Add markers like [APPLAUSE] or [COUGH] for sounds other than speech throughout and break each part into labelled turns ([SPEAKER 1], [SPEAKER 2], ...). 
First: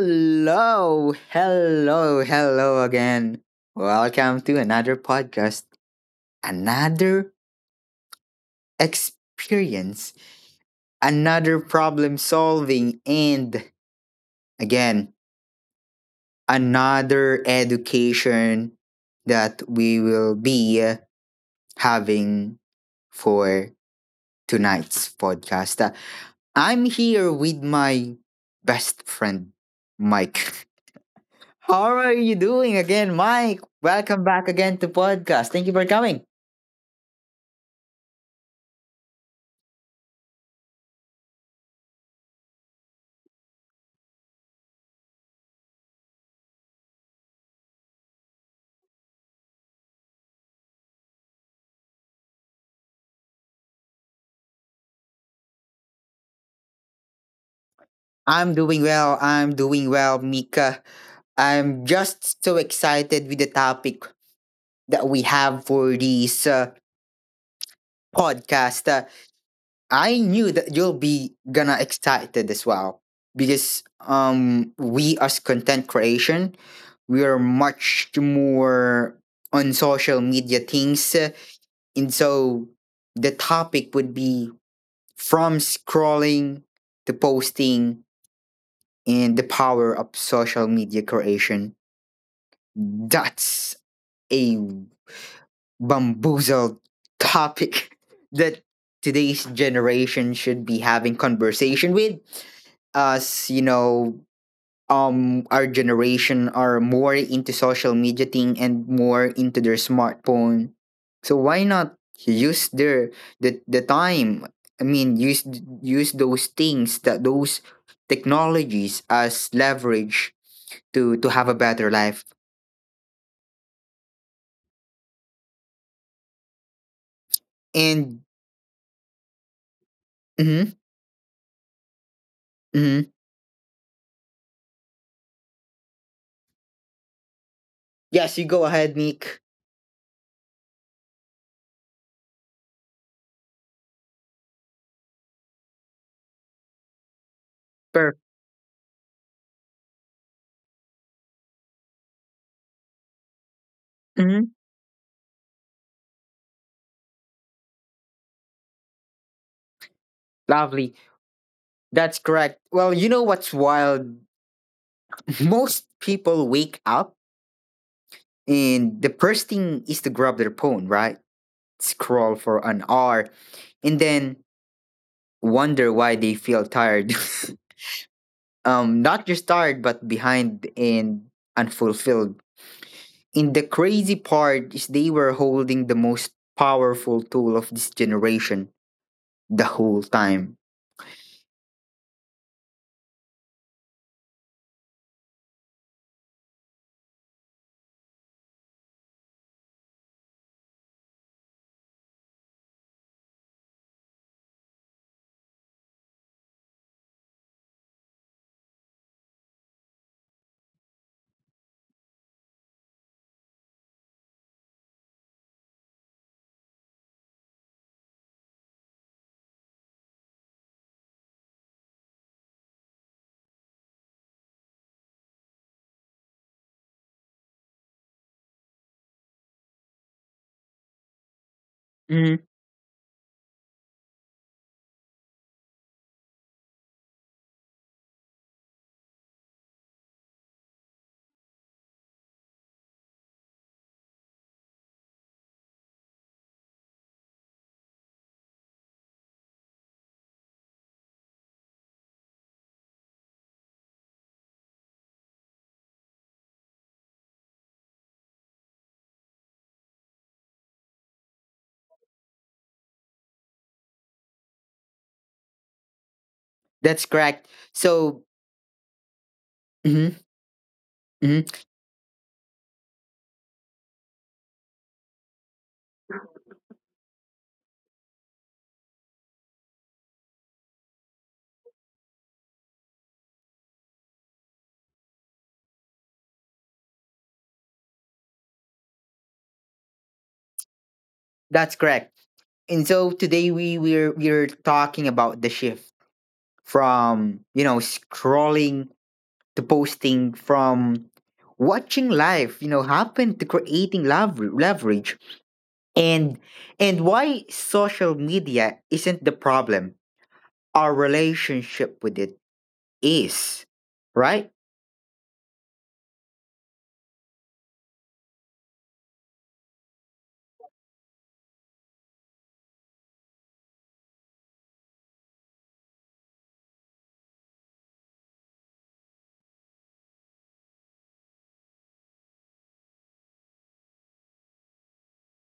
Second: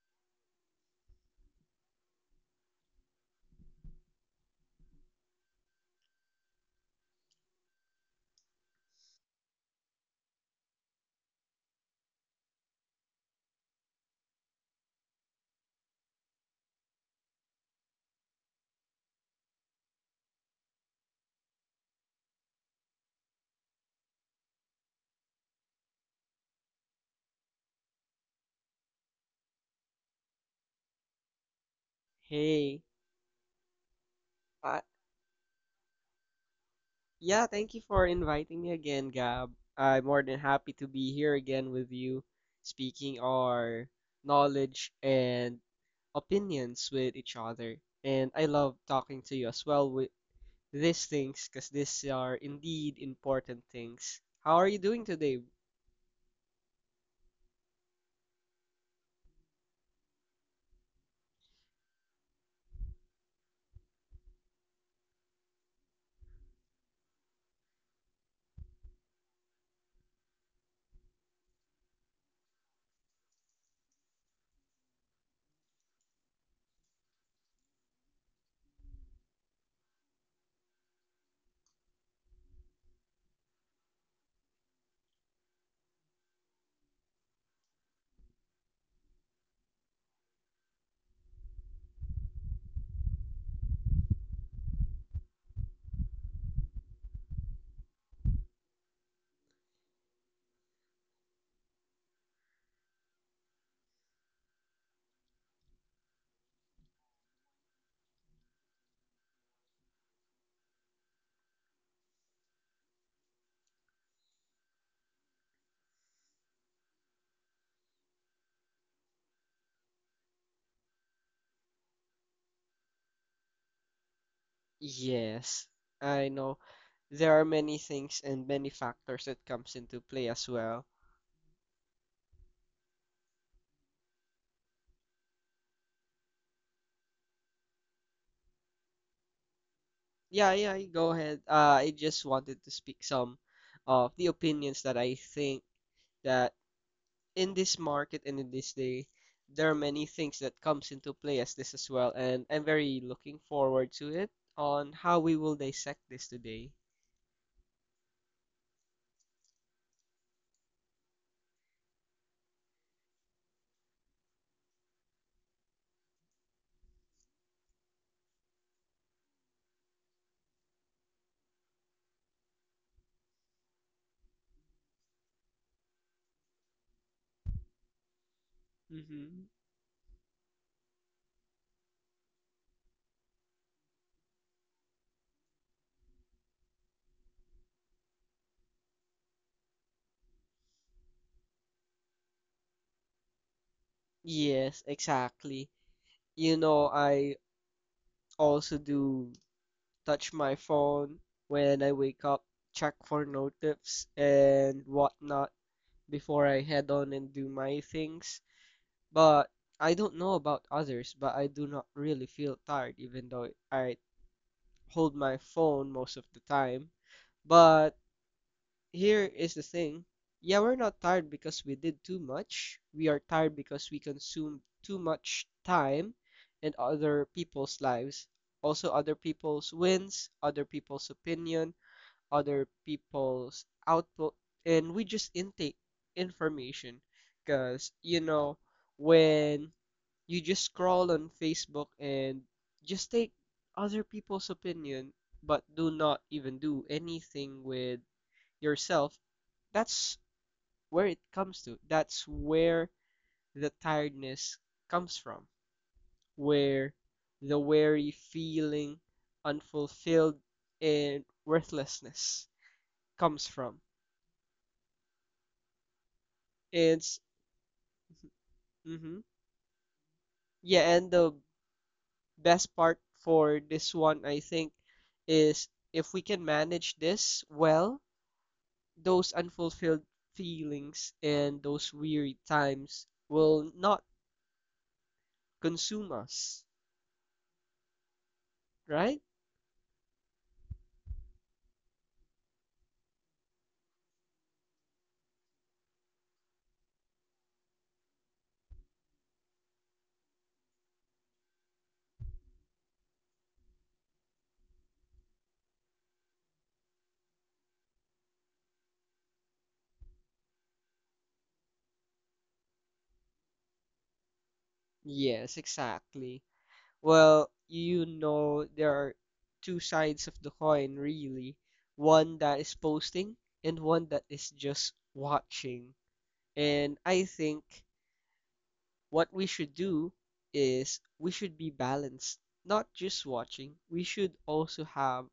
[SPEAKER 1] Hello, hello, hello again. Welcome to another podcast, another experience, another problem solving, and again, another education that we will be having for tonight's podcast. I'm here with my best friend, Mike. How are
[SPEAKER 2] Hey,
[SPEAKER 1] you doing again, Mike?
[SPEAKER 2] uh,
[SPEAKER 1] Welcome back again to podcast. Thank you for coming.
[SPEAKER 2] yeah, thank you for inviting me again, Gab. I'm more than happy to be here again with you, speaking our knowledge and opinions with each other. And I love talking to you as well with these things, because these are indeed important things. How are you doing today?
[SPEAKER 1] I'm doing well. I'm doing well, Mika. I'm just so excited with the topic that we have for this podcast. I knew that you'll be gonna excited as well because we as content creation, we are much more on social media things, and so the topic would be from scrolling to posting and the power of social media creation. That's a bamboozled topic [LAUGHS] that today's generation should be having conversation with us, you know, our generation are more into social media thing and more into their smartphone, so why not use the time, I mean use those things, that those technologies as leverage to have a better life.
[SPEAKER 2] Yes, I know there are many things and
[SPEAKER 1] And,
[SPEAKER 2] many factors that comes into play as well.
[SPEAKER 1] hmm hmm yes, you go ahead, Nick.
[SPEAKER 2] Yeah, yeah, you go ahead. I just wanted to speak some of the opinions that I think that in this market
[SPEAKER 1] Perfect.
[SPEAKER 2] and in this day, there are many things that comes into play as this as well, and I'm very looking forward to it
[SPEAKER 1] Per Mhm.
[SPEAKER 2] on how we will dissect this today.
[SPEAKER 1] Lovely. That's correct. Well, you know what's wild. [LAUGHS] Most people wake up, and the first thing is to grab their phone, right? Scroll for an hour and then wonder why they feel tired. [LAUGHS]
[SPEAKER 2] Mm-hmm.
[SPEAKER 1] Not just tired, but behind and unfulfilled. And the crazy part is they were holding the most powerful tool of this generation the whole time.
[SPEAKER 2] Yes, exactly. You know, I also do touch my phone when I wake up, check for notifs and whatnot before I head on and do my things. But I don't know about others, but I do not really feel tired, even though I hold my phone most of the time. But here is the thing. Yeah, we're not tired because we did too much. We are tired because we consumed too much time in other people's lives. Also, other people's wins, other people's opinion,
[SPEAKER 1] Mhm.
[SPEAKER 2] other people's output, and we just intake information. Because, you know, when you just scroll on Facebook and just take other people's opinion, but do not even do anything with yourself. That's where it comes to. That's where the tiredness comes from, where the weary feeling unfulfilled and worthlessness comes from.
[SPEAKER 1] That's
[SPEAKER 2] It's
[SPEAKER 1] correct. So,
[SPEAKER 2] mm-hmm.
[SPEAKER 1] mhm,
[SPEAKER 2] Yeah, and
[SPEAKER 1] mhm.
[SPEAKER 2] the best part for this one, I think, is if we can manage this well, those unfulfilled feelings and those weary times will not consume us, right?
[SPEAKER 1] That's correct. And so today we're talking about the shift, from scrolling to posting, from watching life happen to creating, leverage, and and why social media isn't the problem, our relationship with it is, right?
[SPEAKER 2] Yes, exactly. Well, you know, there are two sides of the coin, really. One that is posting and one that is just watching. And I think what we should do is we should be balanced, not just watching. We should also have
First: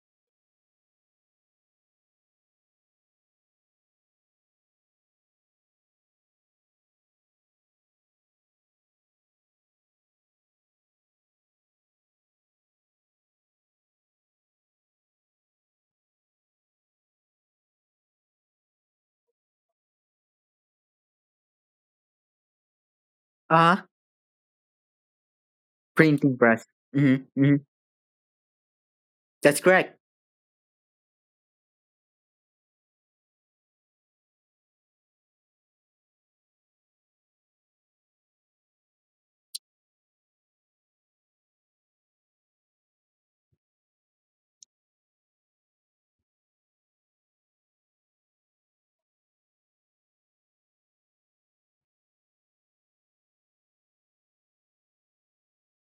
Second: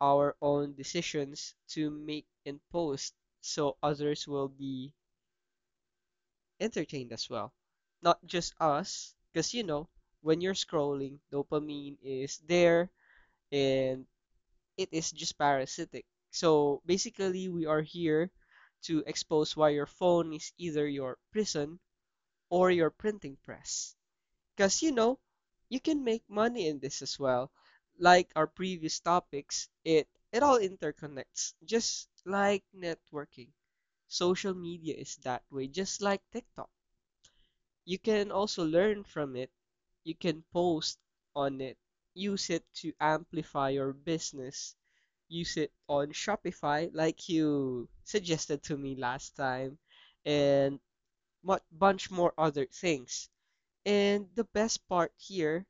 [SPEAKER 2] our own decisions to make and post so others will be entertained as well. Not just us, because you know, when you're scrolling, dopamine is there and it is just parasitic. So basically, we are here to expose why your phone is either your prison or your printing
[SPEAKER 1] uh
[SPEAKER 2] press. Because, you know, you can make
[SPEAKER 1] Printing press.
[SPEAKER 2] money in this
[SPEAKER 1] hmm
[SPEAKER 2] as
[SPEAKER 1] hmm
[SPEAKER 2] well. Like our previous
[SPEAKER 1] that's
[SPEAKER 2] topics,
[SPEAKER 1] correct.
[SPEAKER 2] it all interconnects, just like networking. Social media is that way, just like TikTok. You can also learn from it. You can post on it. Use it to amplify your business. Use it on Shopify, like you suggested to me last time, and much bunch more other things. And the best part here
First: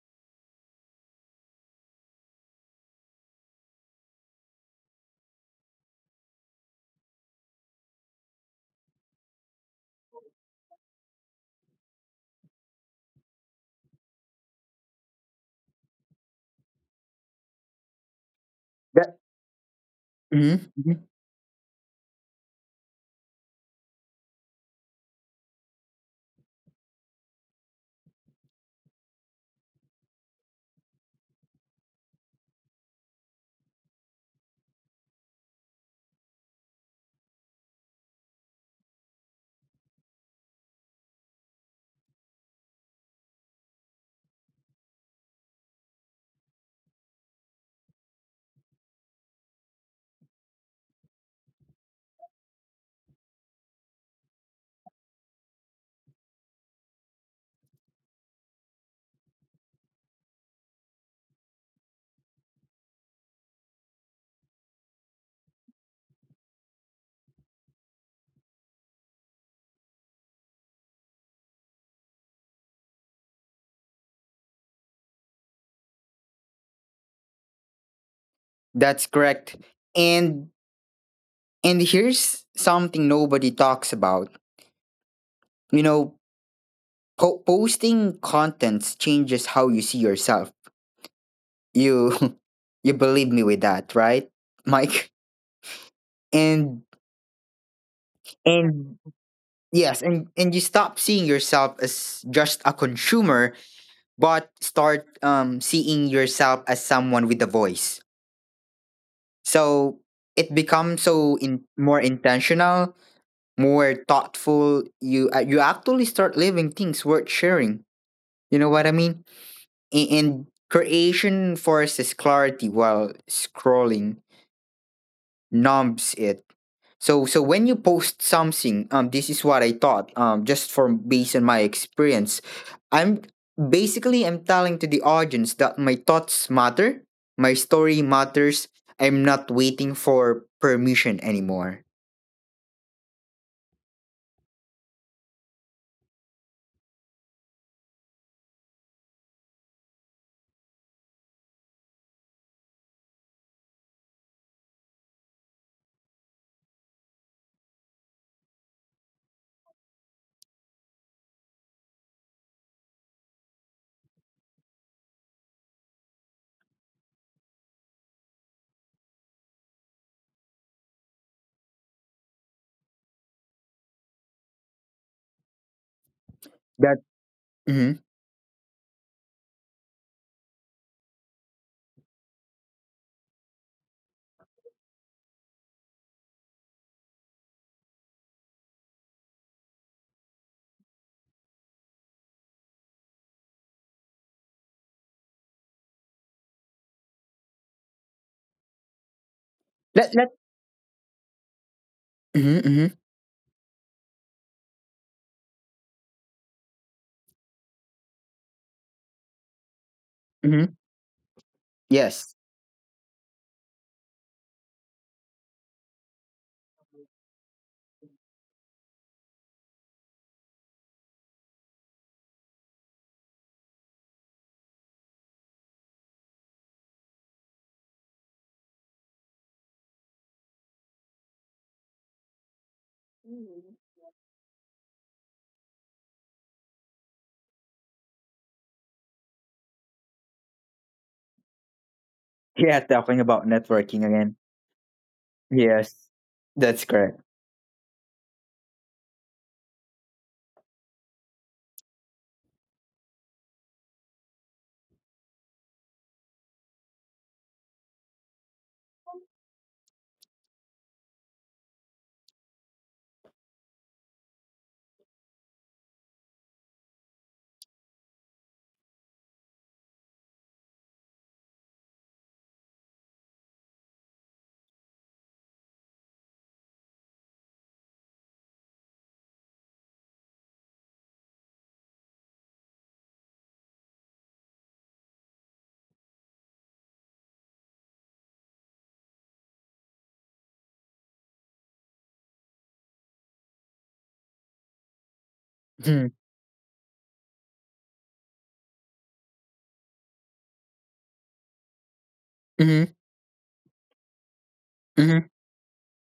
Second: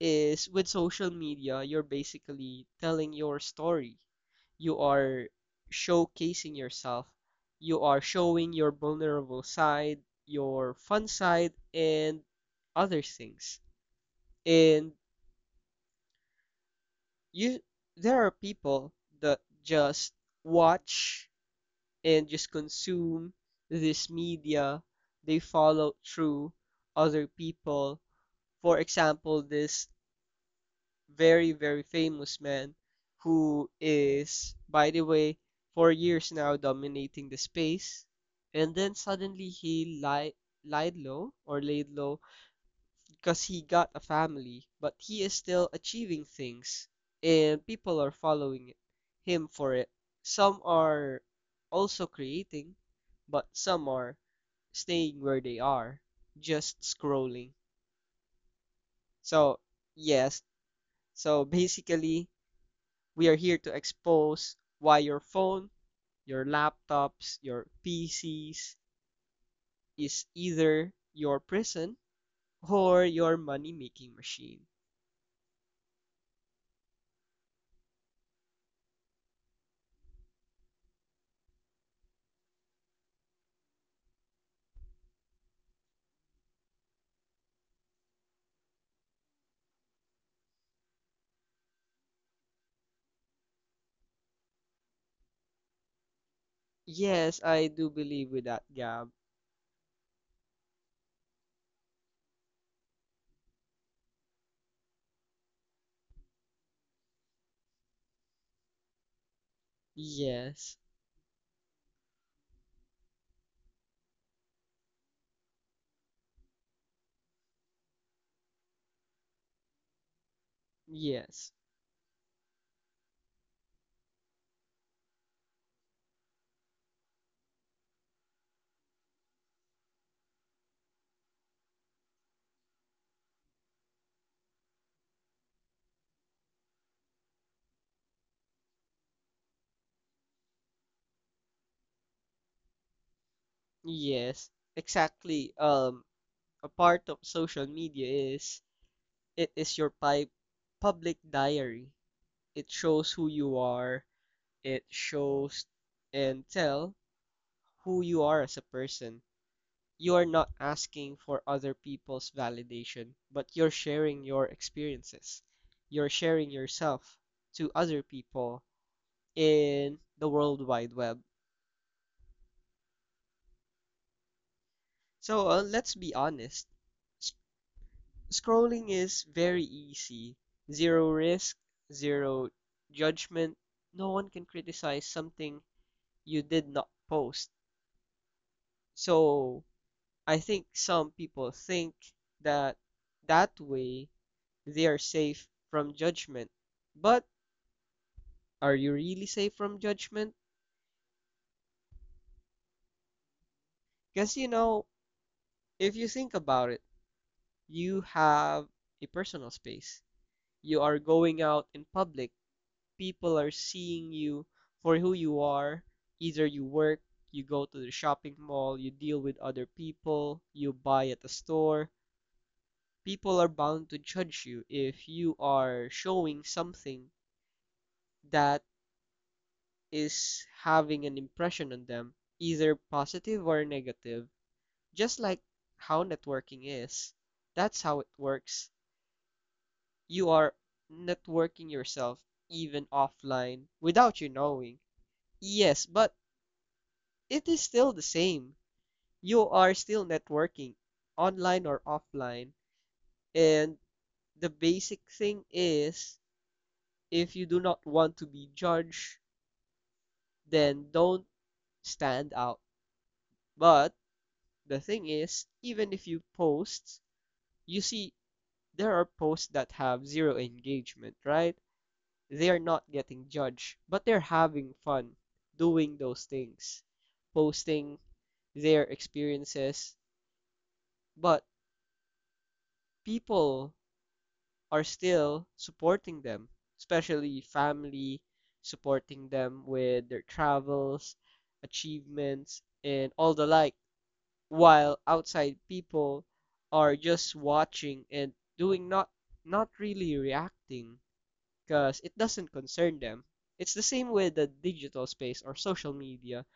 [SPEAKER 2] is with social media, you're basically telling your story. You are showcasing yourself. You are showing your vulnerable side, your fun side, and other things. And you, there are people
[SPEAKER 1] that,
[SPEAKER 2] that just
[SPEAKER 1] mhm, mhm.
[SPEAKER 2] watch and just consume this media. They follow through other people. For example, this very, very famous man who is, by the way, for years now dominating the space. And then suddenly he li lied low or laid low because he got a family, but he is still achieving things and people are him for it. Some are also creating, but some are staying where they are, just scrolling. So, yes, so basically we are here to expose why your phone, your laptops, your PCs is either your prison or your money making machine.
[SPEAKER 1] That's correct. And and here's something nobody talks about, you know posting contents changes how you see yourself. You [LAUGHS] You believe me with that, right, Mike? And
[SPEAKER 2] Yes, I do believe with that, Gab.
[SPEAKER 1] and yes, and you stop seeing yourself as just a consumer, but start seeing yourself as someone with a voice. So
[SPEAKER 2] Yes,
[SPEAKER 1] it becomes so in more intentional, more thoughtful. You actually start living things worth sharing. You know what I mean? And
[SPEAKER 2] yes,
[SPEAKER 1] creation forces clarity while scrolling numbs it. So when you post something, this is what I thought. Just from based on my experience, I'm basically I'm telling to the audience that my thoughts matter, my story matters. I'm not waiting for permission anymore.
[SPEAKER 2] yes, exactly. A part of social media is it is your public diary. It shows who you are. It shows and tell who you are as a person. You are not asking for other people's validation, but you're sharing your experiences. You're sharing yourself to other people in the World Wide Web. So let's be honest. S-
[SPEAKER 1] That Mm-hmm.
[SPEAKER 2] Scrolling is very easy. Zero risk, zero judgment. No one can criticize something you did not post. So I think some people think that that way they are safe from judgment. But are you really safe from judgment?
[SPEAKER 1] let let Mm-hmm, mm-hmm,
[SPEAKER 2] Because, you know, if you think about it, you have a personal space. You are
[SPEAKER 1] mm-hmm.
[SPEAKER 2] going out in public.
[SPEAKER 1] Yes,
[SPEAKER 2] People are seeing you for who you are. Either you work, you go to the shopping mall, you deal with other people, you buy at the store. People are bound to judge you if you are showing something that is having an impression on them, either positive or negative, just like how networking is. That's how it works. You are networking yourself even
[SPEAKER 1] yeah,
[SPEAKER 2] offline
[SPEAKER 1] talking about
[SPEAKER 2] without you
[SPEAKER 1] networking
[SPEAKER 2] knowing.
[SPEAKER 1] again.
[SPEAKER 2] Yes, but
[SPEAKER 1] Yes, that's
[SPEAKER 2] it is
[SPEAKER 1] correct.
[SPEAKER 2] still the same. You are still networking online or offline. And the basic thing is if you do not want to be judged, then don't stand out. But the thing is, even if you post, you see there are posts that have zero engagement, right? They are not getting judged, but they're having fun doing those things, posting their experiences, but people are still supporting them, especially family, supporting them with their travels, achievements, and all the like. While outside people are just watching and doing not really reacting because it doesn't concern them.
[SPEAKER 1] Mm-hmm.
[SPEAKER 2] It's the same with the digital space or
[SPEAKER 1] Hmm.
[SPEAKER 2] social media.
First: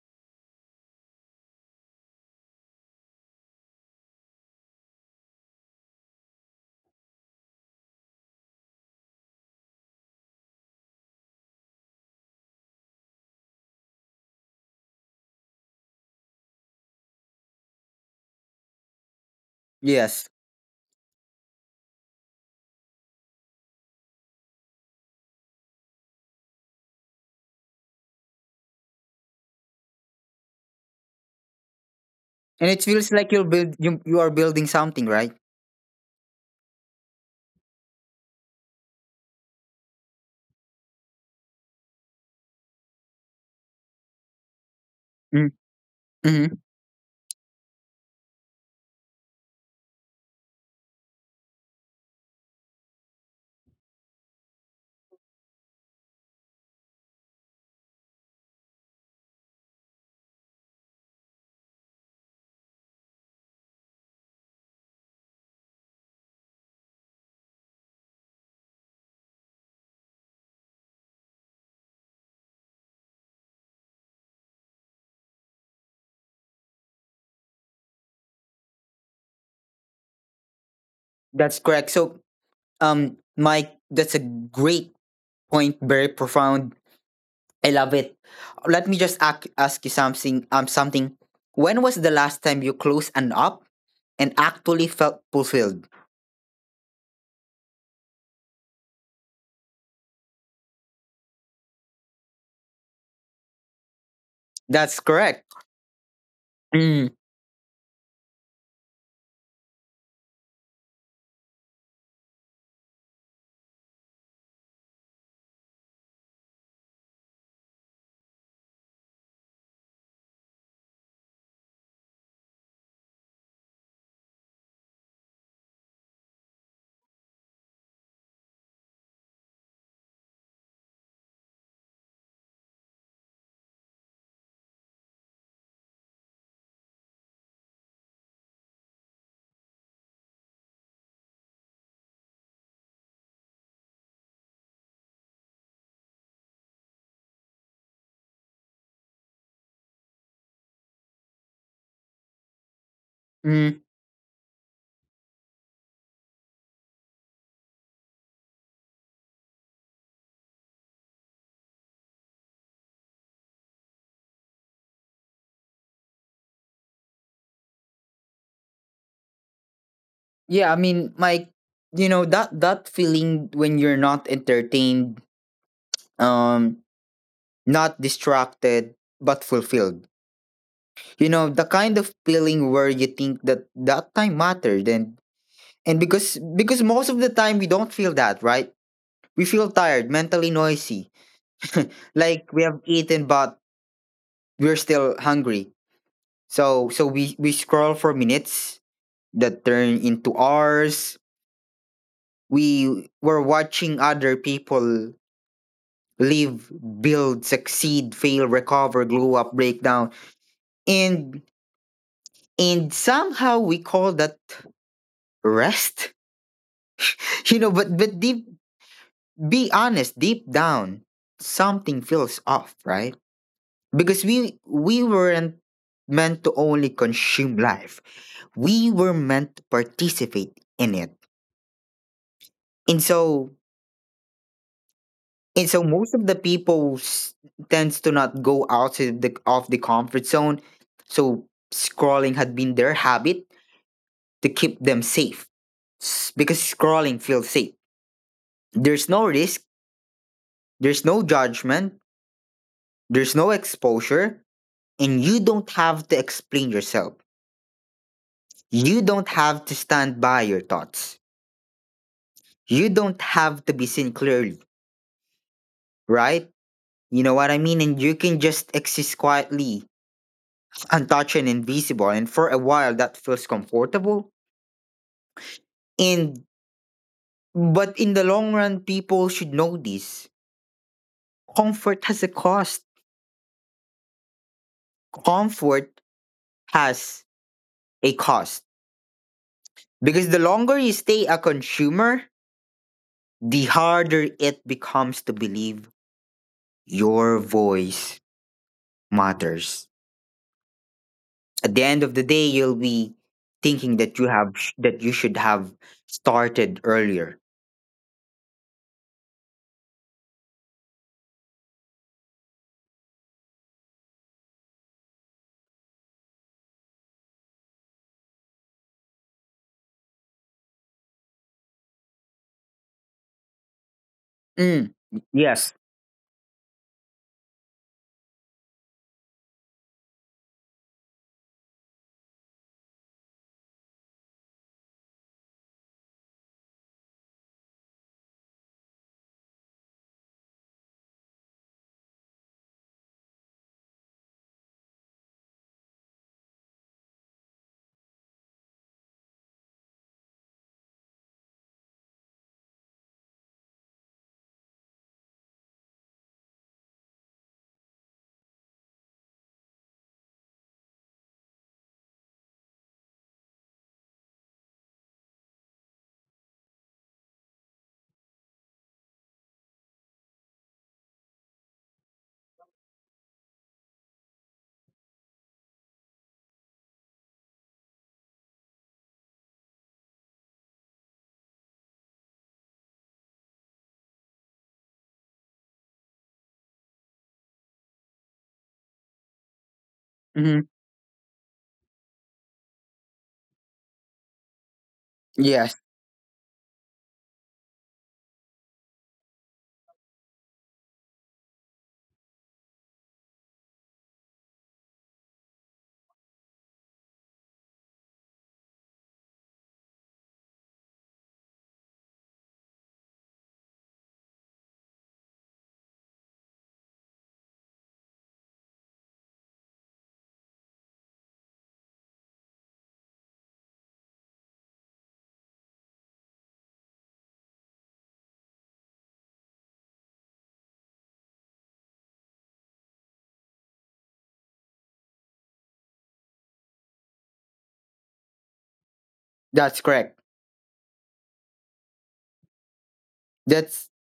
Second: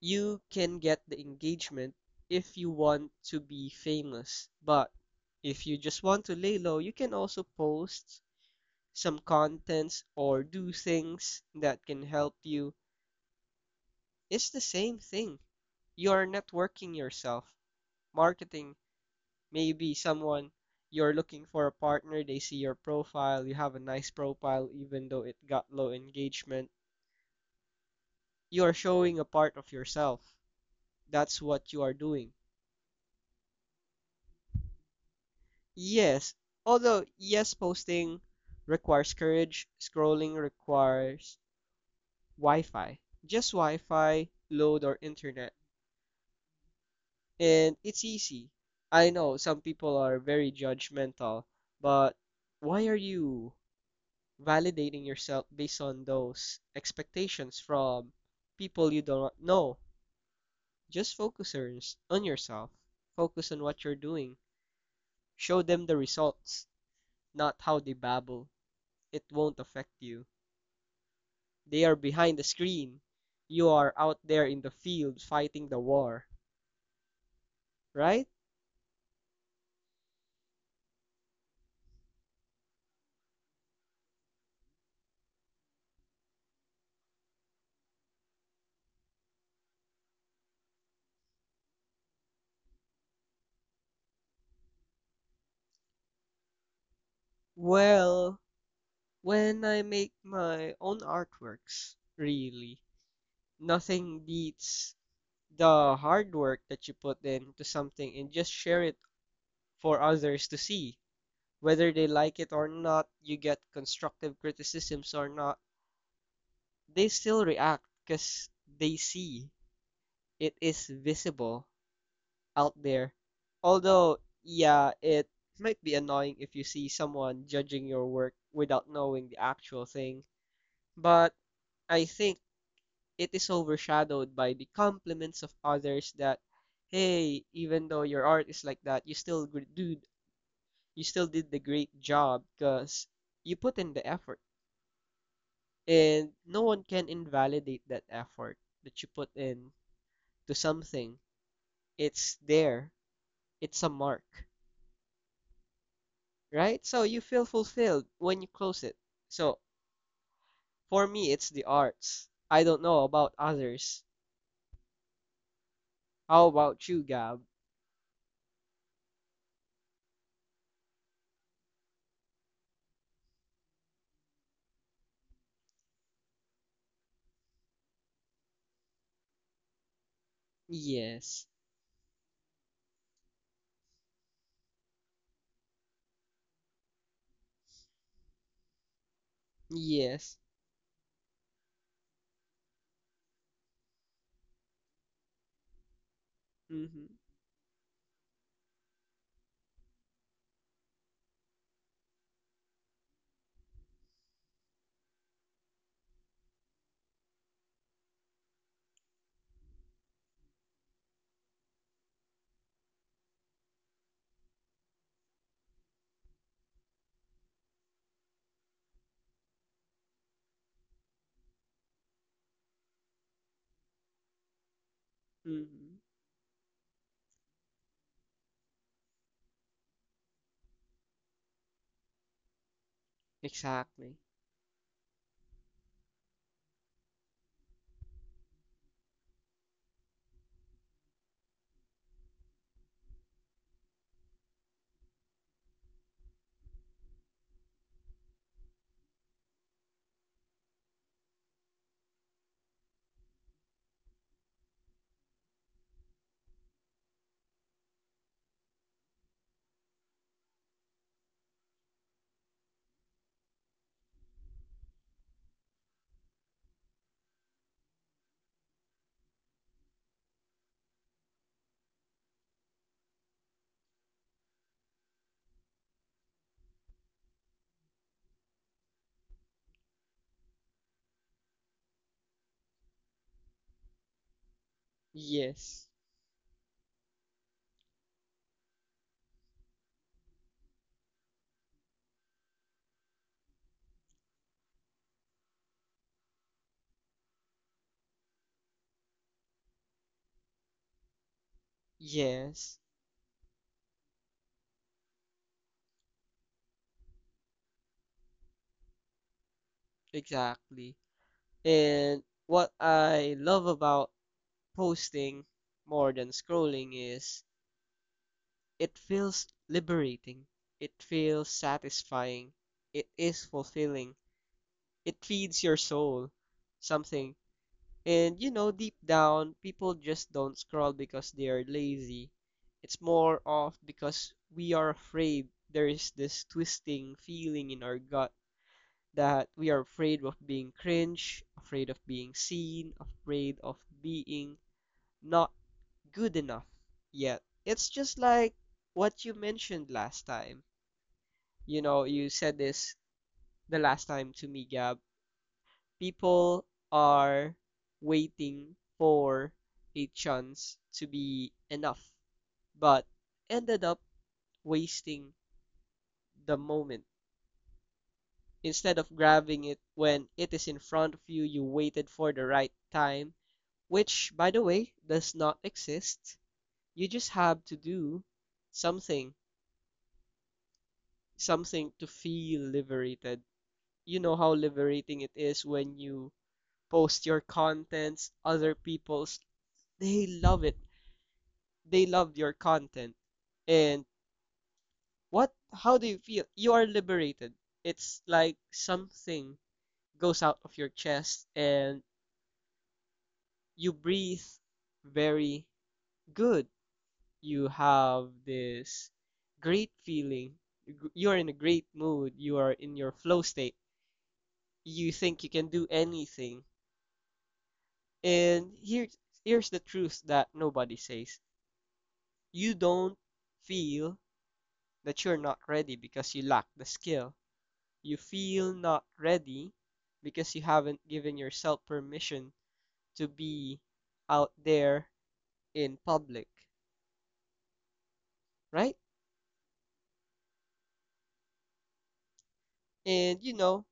[SPEAKER 2] You can get the engagement if you want to be famous, but if you just want to lay low, you can also post some contents or do things that can help you. It's the same thing. You are networking yourself, marketing. Maybe
[SPEAKER 1] Yes,
[SPEAKER 2] someone you're looking for a partner, they see your profile, you have a nice profile, even though it got low engagement. You are showing a part of yourself. That's what you are doing.
[SPEAKER 1] and it feels like you are building something, right?
[SPEAKER 2] Yes, although, yes, posting requires courage, scrolling requires Wi Fi. Just Wi Fi, load, or internet.
[SPEAKER 1] Mm-hmm.
[SPEAKER 2] And it's easy. I know some people are very judgmental, but why are you validating yourself based on those expectations from people you don't know. Just focus on yourself. Focus on what you're doing. Show them the results, not how they babble. It won't affect you. They are behind the screen. You are out there in the field fighting the war, right?
[SPEAKER 1] That's correct. So, Mike, that's a great point. Very profound. I love it. Let me just ask you something. Something. When was the last time you closed an app and actually felt fulfilled?
[SPEAKER 2] Well, when I make my own artworks, really, nothing beats
[SPEAKER 1] That's correct.
[SPEAKER 2] the hard work that you put
[SPEAKER 1] Mm,
[SPEAKER 2] into something and just share it for others to see. Whether they like it or not, you get constructive criticisms or not, they still react because they see it is visible out there. Although, yeah, it might be annoying if you see someone judging your work without knowing the actual thing, but I think it is overshadowed by the compliments of others that, hey, even though your art is like that, you still did the great job because you put in the effort and no one can invalidate that effort that you put in to something. It's there. It's a
[SPEAKER 1] mm.
[SPEAKER 2] mark, right? So you feel fulfilled when you close it. So for me, it's the arts. I don't know about others. How about you, Gab?
[SPEAKER 1] Yeah, I mean, Mike, you know that feeling when you're not entertained, um, not distracted, but fulfilled. You know the
[SPEAKER 2] Yes.
[SPEAKER 1] kind of feeling where you think that that time mattered. And because most of the time we don't feel that, right? We feel tired, mentally
[SPEAKER 2] Yes.
[SPEAKER 1] noisy. [LAUGHS] Like we have eaten, but we're still hungry. So
[SPEAKER 2] Mm-hmm.
[SPEAKER 1] we scroll for minutes that turn into hours. We were watching other people live, build, succeed, fail, recover, glow up, break down. And and somehow we call that rest. [LAUGHS] you know, but deep be honest, deep down, something feels off, right? Because we weren't
[SPEAKER 2] Mm-hmm.
[SPEAKER 1] meant to only consume life. We were meant to participate in it. And so
[SPEAKER 2] Exactly.
[SPEAKER 1] and so most of the people tends to not go outside the of the comfort zone. So scrolling had been their habit to keep them safe. Because scrolling feels safe. There's no risk, there's no judgment, there's no exposure, and you don't have to explain yourself. You don't have to stand by your thoughts. You don't have to be seen clearly, right? You know what I mean? And you can just exist quietly, untouched and invisible. And for a while, that feels comfortable. And but in the long run, people should know this. Comfort has a cost. Comfort
[SPEAKER 2] Yes.
[SPEAKER 1] has a cost. Because the longer you stay a consumer, the harder it becomes to believe your voice matters. At the end of the day,
[SPEAKER 2] Yes.
[SPEAKER 1] you'll be thinking that you should have started earlier.
[SPEAKER 2] Exactly. And what I love about posting more than scrolling is it feels liberating, it feels satisfying, it is fulfilling,
[SPEAKER 1] Mm,
[SPEAKER 2] it
[SPEAKER 1] yes.
[SPEAKER 2] feeds your soul something. And you know, deep down, people just don't scroll because they are lazy. It's more of because we are afraid there is this twisting feeling in our gut that we are afraid of being cringe, afraid of being seen, afraid of being not good enough yet. It's just like what you mentioned last time. You know, you said this the last time to me, Gab. People are waiting for a chance to be enough, but ended up wasting the moment. Instead of grabbing it when it is in front of you, you waited for the right time, which, by the way, does not exist. You just have to do something something to feel liberated. You know how liberating it is when you post your contents, other people's, they
[SPEAKER 1] Mhm.
[SPEAKER 2] love it. They love your content. And what,
[SPEAKER 1] Yes,
[SPEAKER 2] how do you feel? You are liberated. It's like something goes out of your chest and you breathe very good. You have this great feeling. You're in a great mood. You are in your flow state. You think you can do anything. And here's the truth that nobody says. You don't feel that you're not ready because you lack the skill. You feel not ready because you haven't given yourself permission to be out there in public, right?
[SPEAKER 1] that's correct.
[SPEAKER 2] And you
[SPEAKER 1] That's
[SPEAKER 2] know,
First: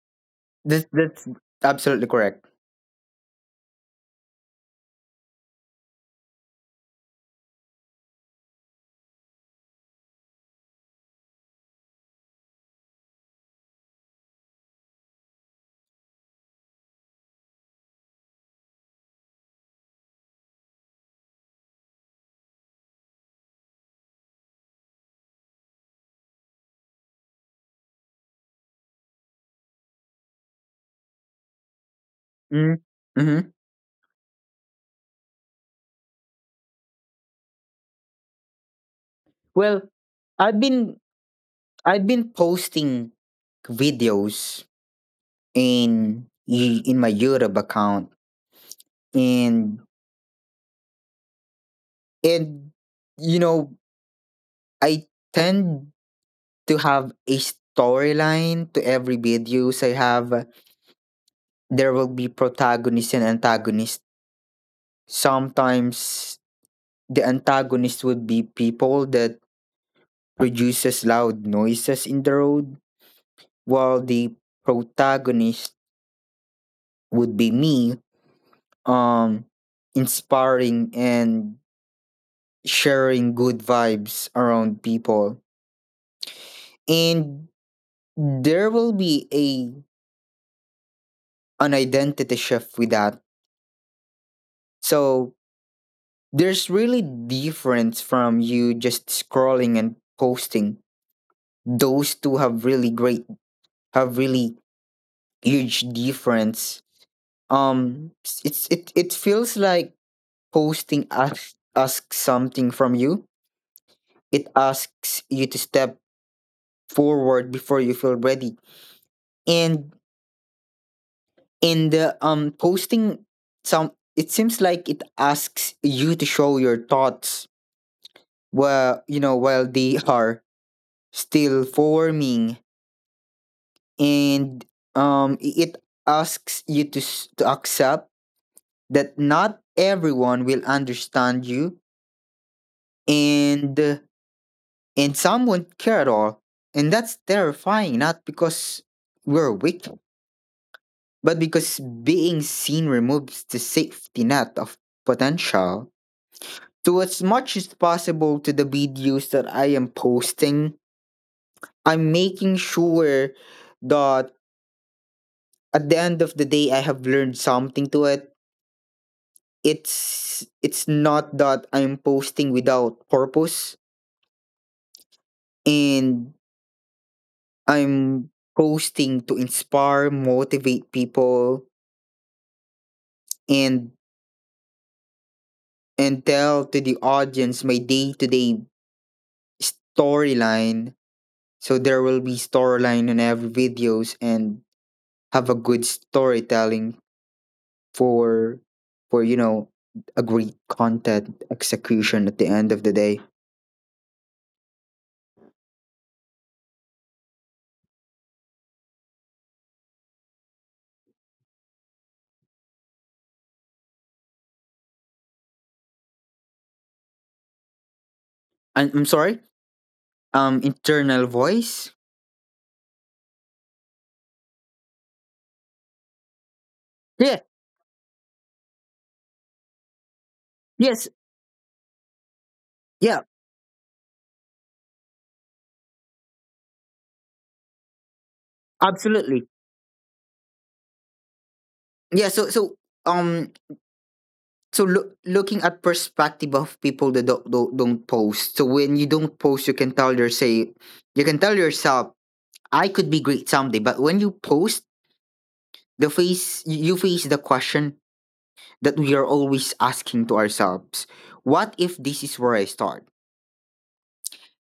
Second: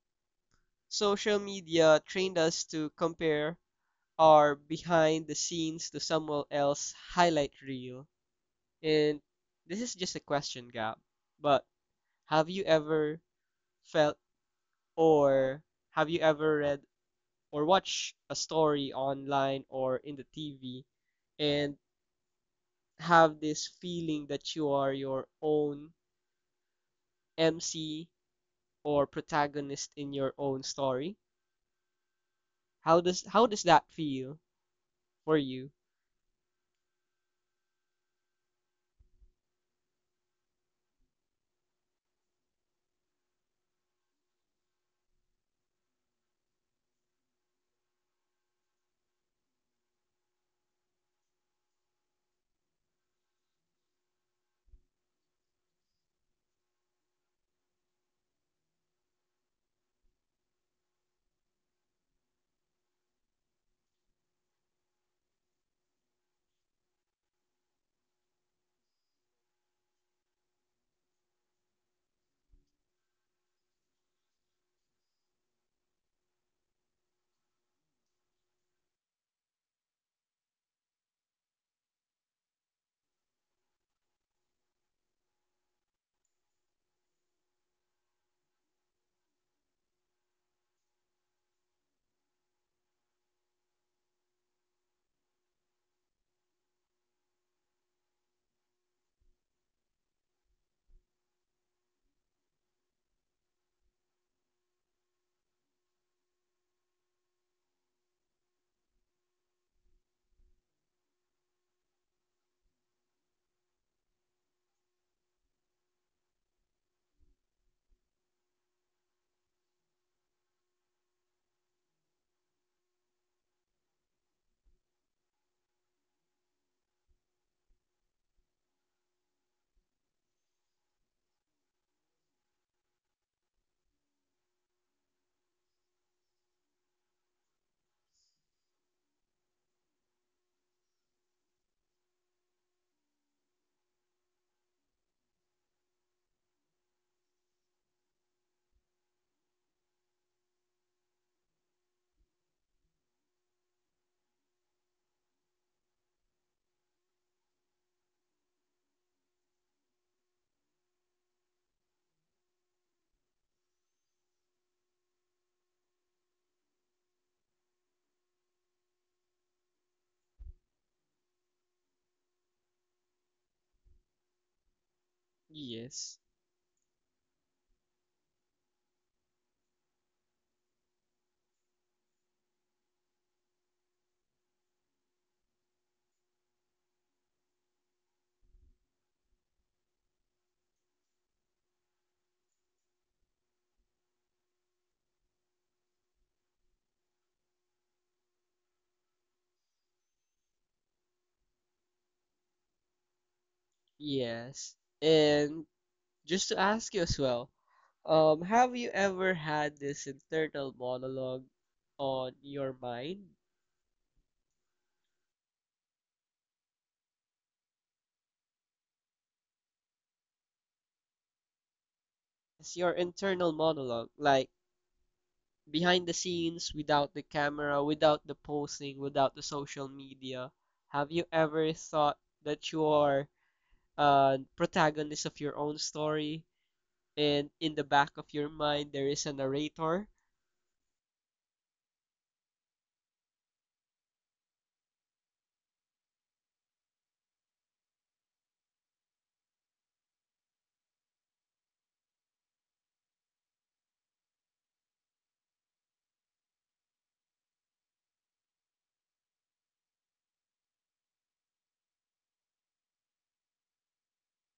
[SPEAKER 1] that's
[SPEAKER 2] social media
[SPEAKER 1] absolutely
[SPEAKER 2] trained
[SPEAKER 1] correct.
[SPEAKER 2] us to compare our behind the scenes to someone else's highlight reel. And this is just a question, Gab. But have you ever felt, or have you ever read or watched a story online or in the TV and have this feeling that you are your own MC or protagonist in your own story?
[SPEAKER 1] Mm,
[SPEAKER 2] How
[SPEAKER 1] mhm.
[SPEAKER 2] does that feel for you?
[SPEAKER 1] Well, I've been I've been posting videos in my YouTube account, and and you know I tend to have a storyline to every videos I have. There will be protagonists and antagonists. Sometimes the antagonist would be people that produces loud noises in the road, while the protagonist would be me, um, inspiring and sharing good vibes around people. And there will be a an identity shift with that. So there's really difference from you just scrolling and posting. Those two have really huge difference. It feels like posting asks something from you. It asks you to step forward before you feel ready. And in the posting, some it seems like it asks you to show your thoughts, well, while they are still forming, and it asks you to accept that not everyone will understand you, and uh, and some won't care at all, and that's terrifying. Not because we're weak, but because being seen removes the safety net of potential. So as much as possible to the videos that I am posting, I'm making sure that at the end of the day I have learned something to it. It's not that I'm posting without purpose, and
[SPEAKER 2] Yes.
[SPEAKER 1] I'm posting to inspire, motivate people, and and tell to the audience my day-to-day storyline. So there will be storyline in every videos and have a good storytelling for for a great content execution at the end of the day.
[SPEAKER 2] Yes. And just to ask you as well, have you ever had this internal monologue on your mind?
[SPEAKER 1] I'm sorry. Internal voice.
[SPEAKER 2] It's your internal monologue, like behind the scenes, without the
[SPEAKER 1] Yeah.
[SPEAKER 2] camera, without the posting, without the social media,
[SPEAKER 1] Yes.
[SPEAKER 2] have you ever thought that you
[SPEAKER 1] Yeah.
[SPEAKER 2] are a protagonist of your own story and in the back of your mind there is a
[SPEAKER 1] Absolutely.
[SPEAKER 2] narrator?
[SPEAKER 1] Yeah. Um so looking at perspective of people that don't post. So when you don't post, you can tell yourself, I could be great someday. But when you post, the face you you face the question that we are always asking to ourselves, what if this is where I start?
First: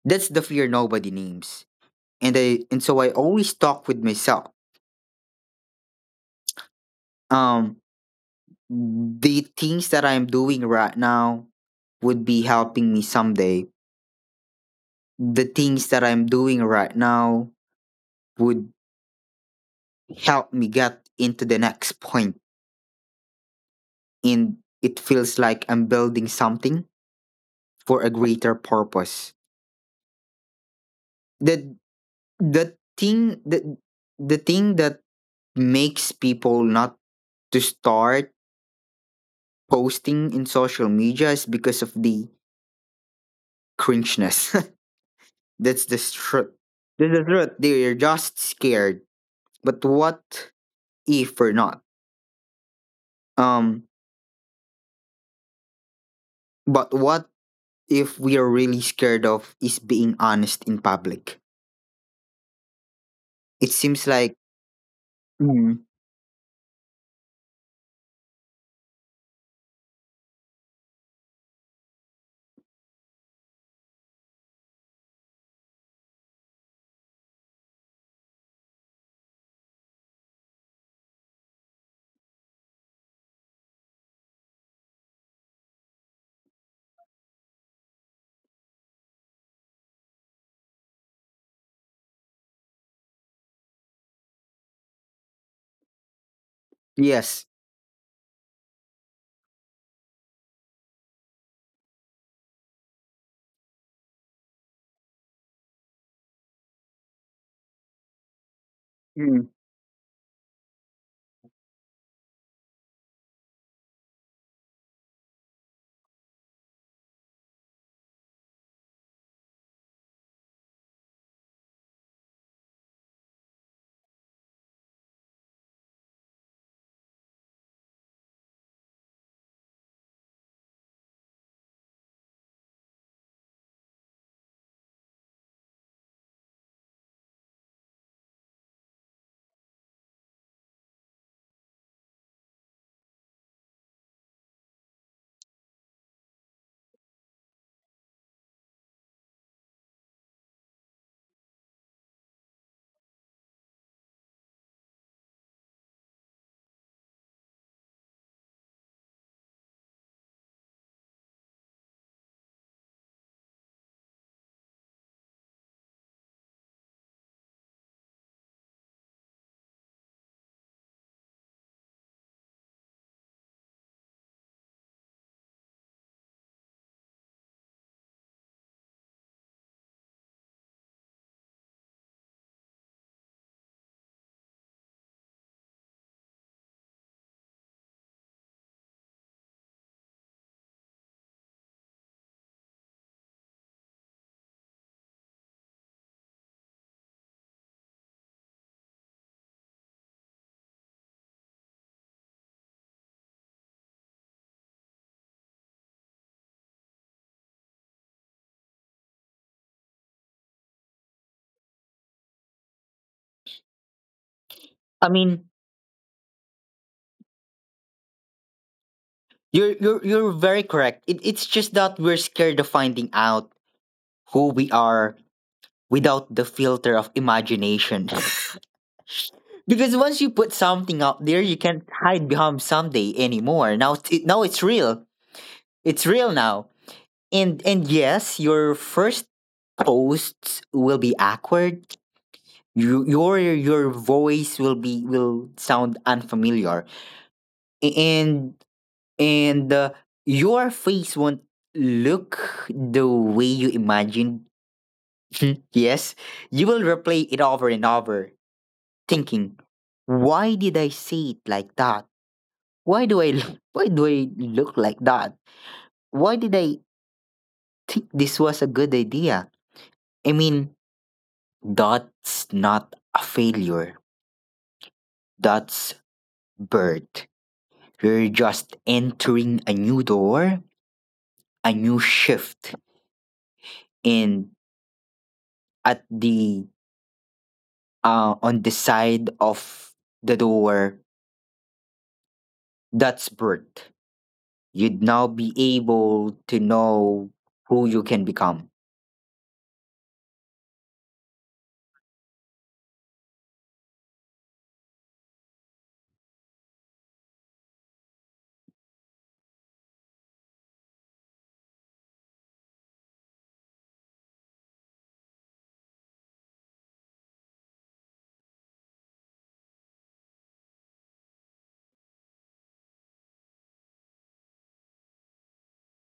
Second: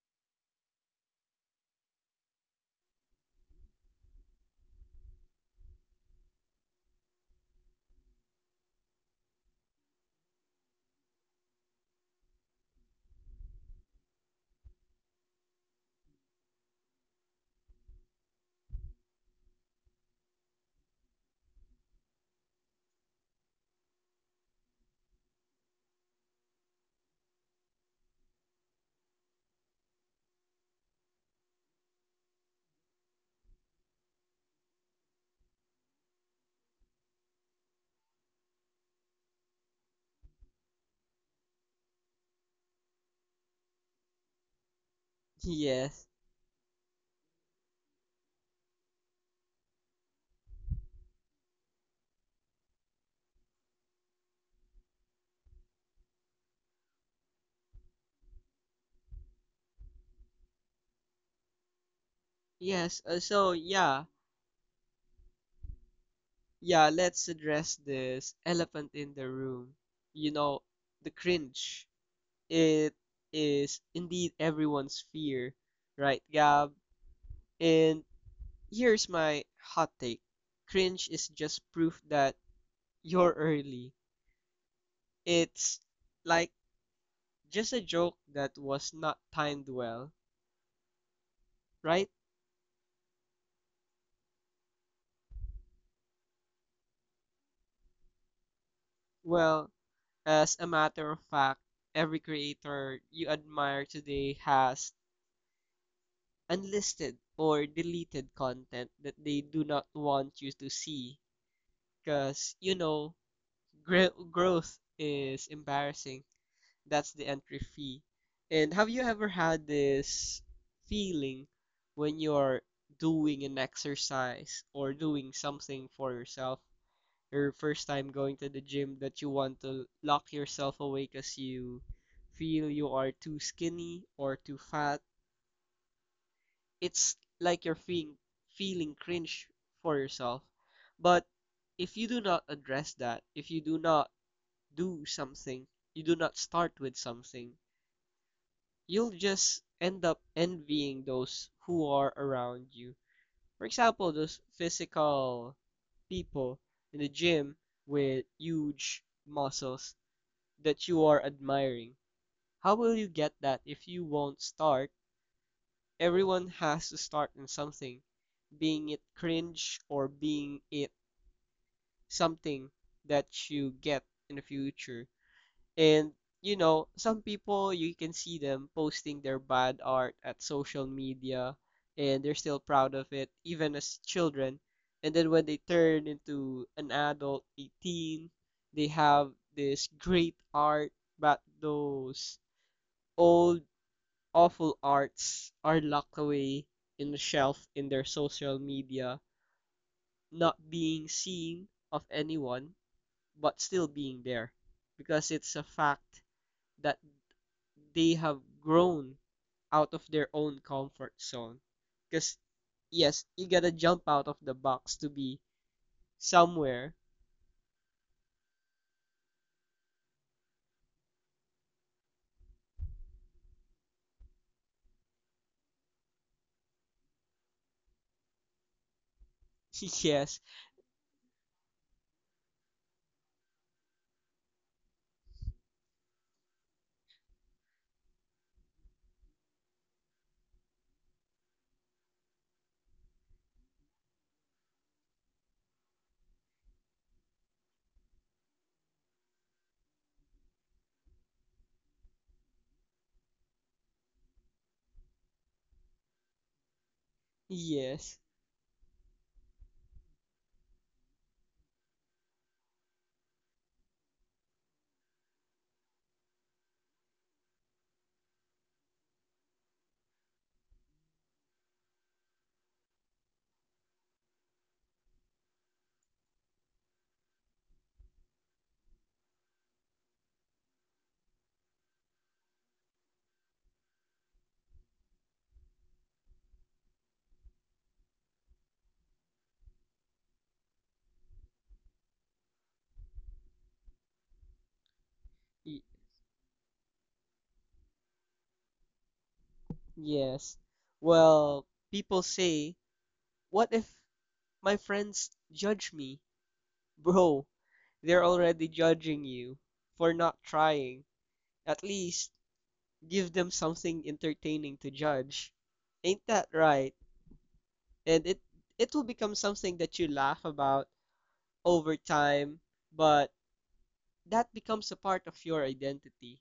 [SPEAKER 1] That's the fear nobody names. And so I always talk with myself. Um the things that I'm doing right now would be helping me someday. The things that I'm doing right now would help me get into the next point. And it feels like I'm building something for a greater purpose. The the thing the the thing that makes people not to start posting in social media is because of the cringeness. [LAUGHS] That's the
[SPEAKER 2] Yes.
[SPEAKER 1] truth. That's the truth. They're just scared. But what if we're not? Um, but what if we are really scared of is being honest in public?
[SPEAKER 2] Yes.
[SPEAKER 1] It seems
[SPEAKER 2] Yeah.
[SPEAKER 1] like. Mm,
[SPEAKER 2] Yeah, let's address this elephant in the room. You know, the cringe. It is indeed everyone's fear, right, Gab? And here's my hot take. Cringe is just proof that you're early. It's like just a joke that was not timed well, right?
[SPEAKER 1] yes.
[SPEAKER 2] Well, as a matter of fact, every creator you admire today has unlisted or deleted content that they
[SPEAKER 1] Mm.
[SPEAKER 2] do not want you to see because, you know, growth is embarrassing. That's the entry fee. And have you ever had this feeling when you're doing an exercise or doing something for yourself, your first time going to the gym, that you want to lock yourself away because you feel you are too skinny or too fat? It's like you're feeling cringe for yourself. But if you do not address that, if you do not do something, you do not start with something, you'll just end up envying those who are around you. For example, those physical people in the gym with huge muscles that you are admiring. How will you get that if you won't start? Everyone has to start in something, being it cringe or being it something that you get in the future. And you know, some people you can see them posting their bad art at social media and they're still proud of it, even as children. And then when they turn into an adult, 18, they have this great art, but those old, awful arts are locked away in the shelf in their social media, not being seen of anyone, but still being there because it's a fact that they have grown out of their own comfort zone. Because, yes, you gotta jump out of the box to be
[SPEAKER 1] I mean,
[SPEAKER 2] somewhere.
[SPEAKER 1] you're very correct. It's just that we're scared of finding out who we are without the filter of imagination. [LAUGHS]
[SPEAKER 2] [LAUGHS] Yes,
[SPEAKER 1] Because once you put something out there, you can't hide behind someday anymore. Now it's real. It's real now. And yes, your first posts will be awkward. Your voice will sound unfamiliar, A- and Your face won't look the way you imagined. [LAUGHS] Yes, you will replay it over
[SPEAKER 2] yes,
[SPEAKER 1] and over, thinking, "Why did I say it like that?" Why do I look- [LAUGHS] why do I look like that? Why did I think this was a good idea? I mean, that's not a failure. That's birth. You're just entering a new door, a new shift, and at the on the side of the door, that's birth. You'd now
[SPEAKER 2] y-
[SPEAKER 1] be able to know who you can become.
[SPEAKER 2] yes. Well, people say, what if my friends judge me? Bro, they're already judging you for not trying. At least give them something entertaining to judge. Ain't that right? And it will become something that you laugh about over time, but that becomes a part of your identity.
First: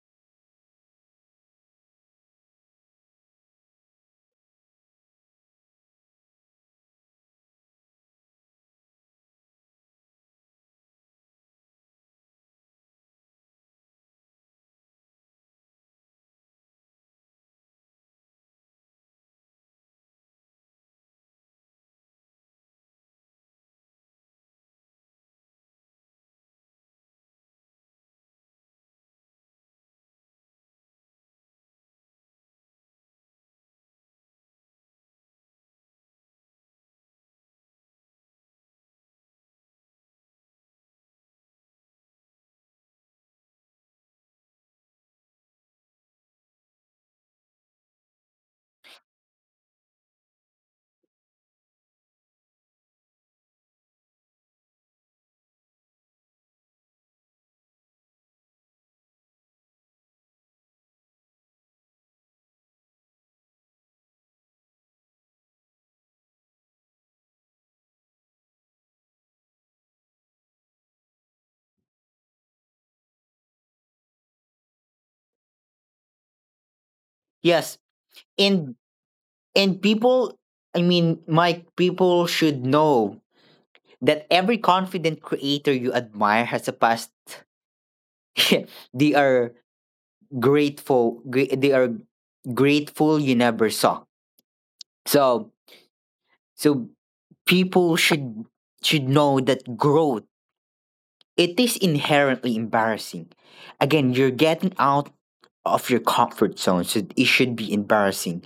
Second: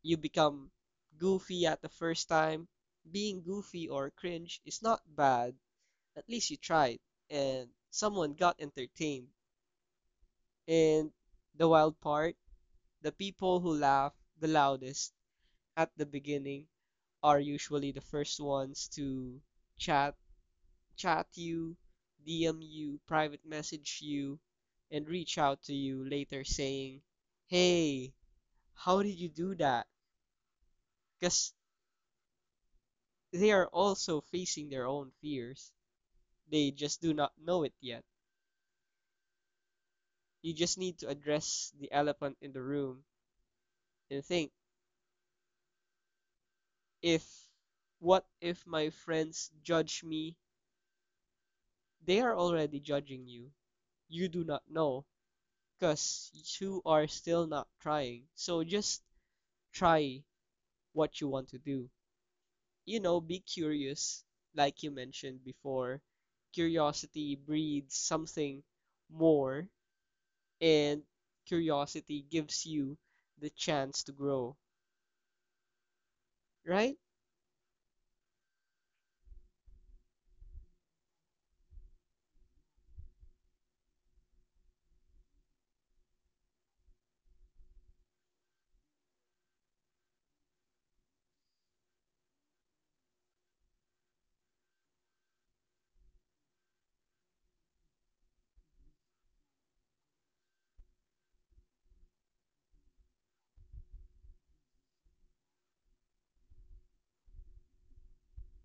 [SPEAKER 2] You become goofy at the first time. Being goofy or cringe is not bad. At least you tried, and someone got entertained. And the wild part, the people who laugh the loudest at the beginning are usually the first ones to chat chat you, DM you, private message you, and reach out to you later saying, "Hey, how did you do that? Because they are also facing their own fears. They just do not know it yet. You just need to address the elephant in the room and think if what if my friends judge me? They are already judging you. You do not know because you are still not trying. So just try what you want to do. You know, be curious, like you mentioned before. Curiosity breeds something more and curiosity gives you the chance to grow, right?
[SPEAKER 1] Yes, and And people, I mean, Mike, people should know that every confident creator you admire has a past. [LAUGHS] They are grateful. They are grateful you never saw. So, so, people should know that growth it is inherently embarrassing. Again, you're getting out of your comfort zone, so it should be embarrassing.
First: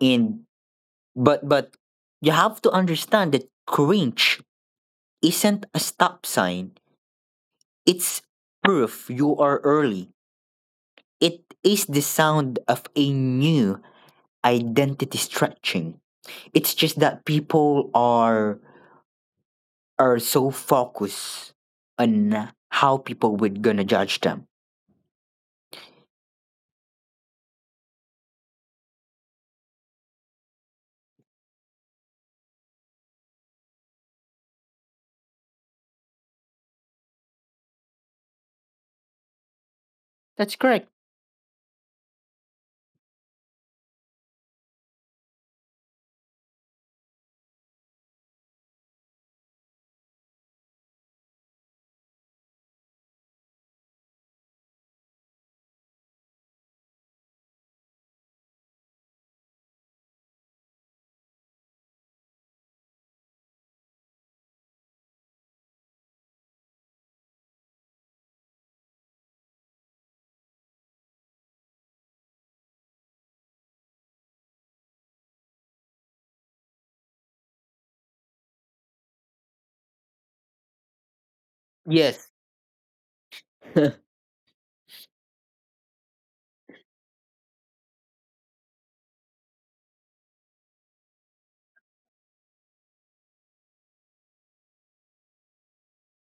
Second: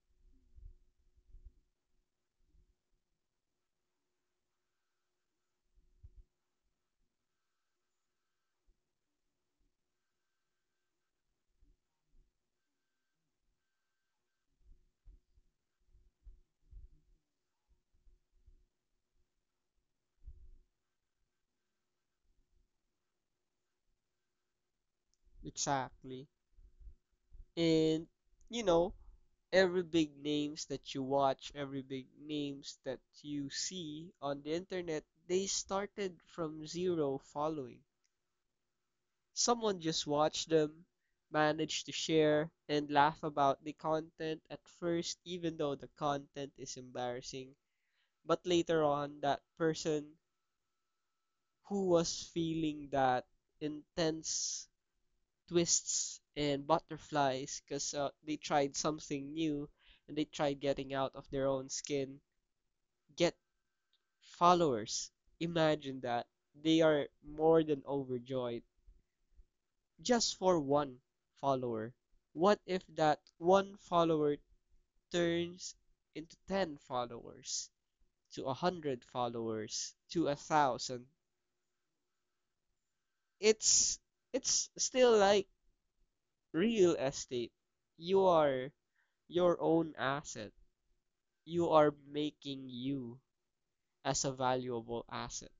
[SPEAKER 1] And but you have to understand that cringe isn't a stop sign, it's proof you are early. It is the sound of a new identity stretching. It's just that people are so focused on how people would gonna judge them.
[SPEAKER 2] Exactly. And you know, every big names that you watch, every big names that you see on the internet, they started from zero following. Someone
[SPEAKER 1] That's
[SPEAKER 2] just
[SPEAKER 1] correct.
[SPEAKER 2] watched them, managed to share, and laugh about the content at first, even though the content is embarrassing. But later on, that person who was feeling that intense twists and butterflies because they tried something new and they tried getting out of their own skin, get followers. Imagine that. They are more than overjoyed just for one follower. What if that one follower turns into 10 followers, to a 100 followers, to a 1,000?
[SPEAKER 1] Yes, [LAUGHS]
[SPEAKER 2] It's it's still like real estate. You are your own asset. You are making you as a valuable asset.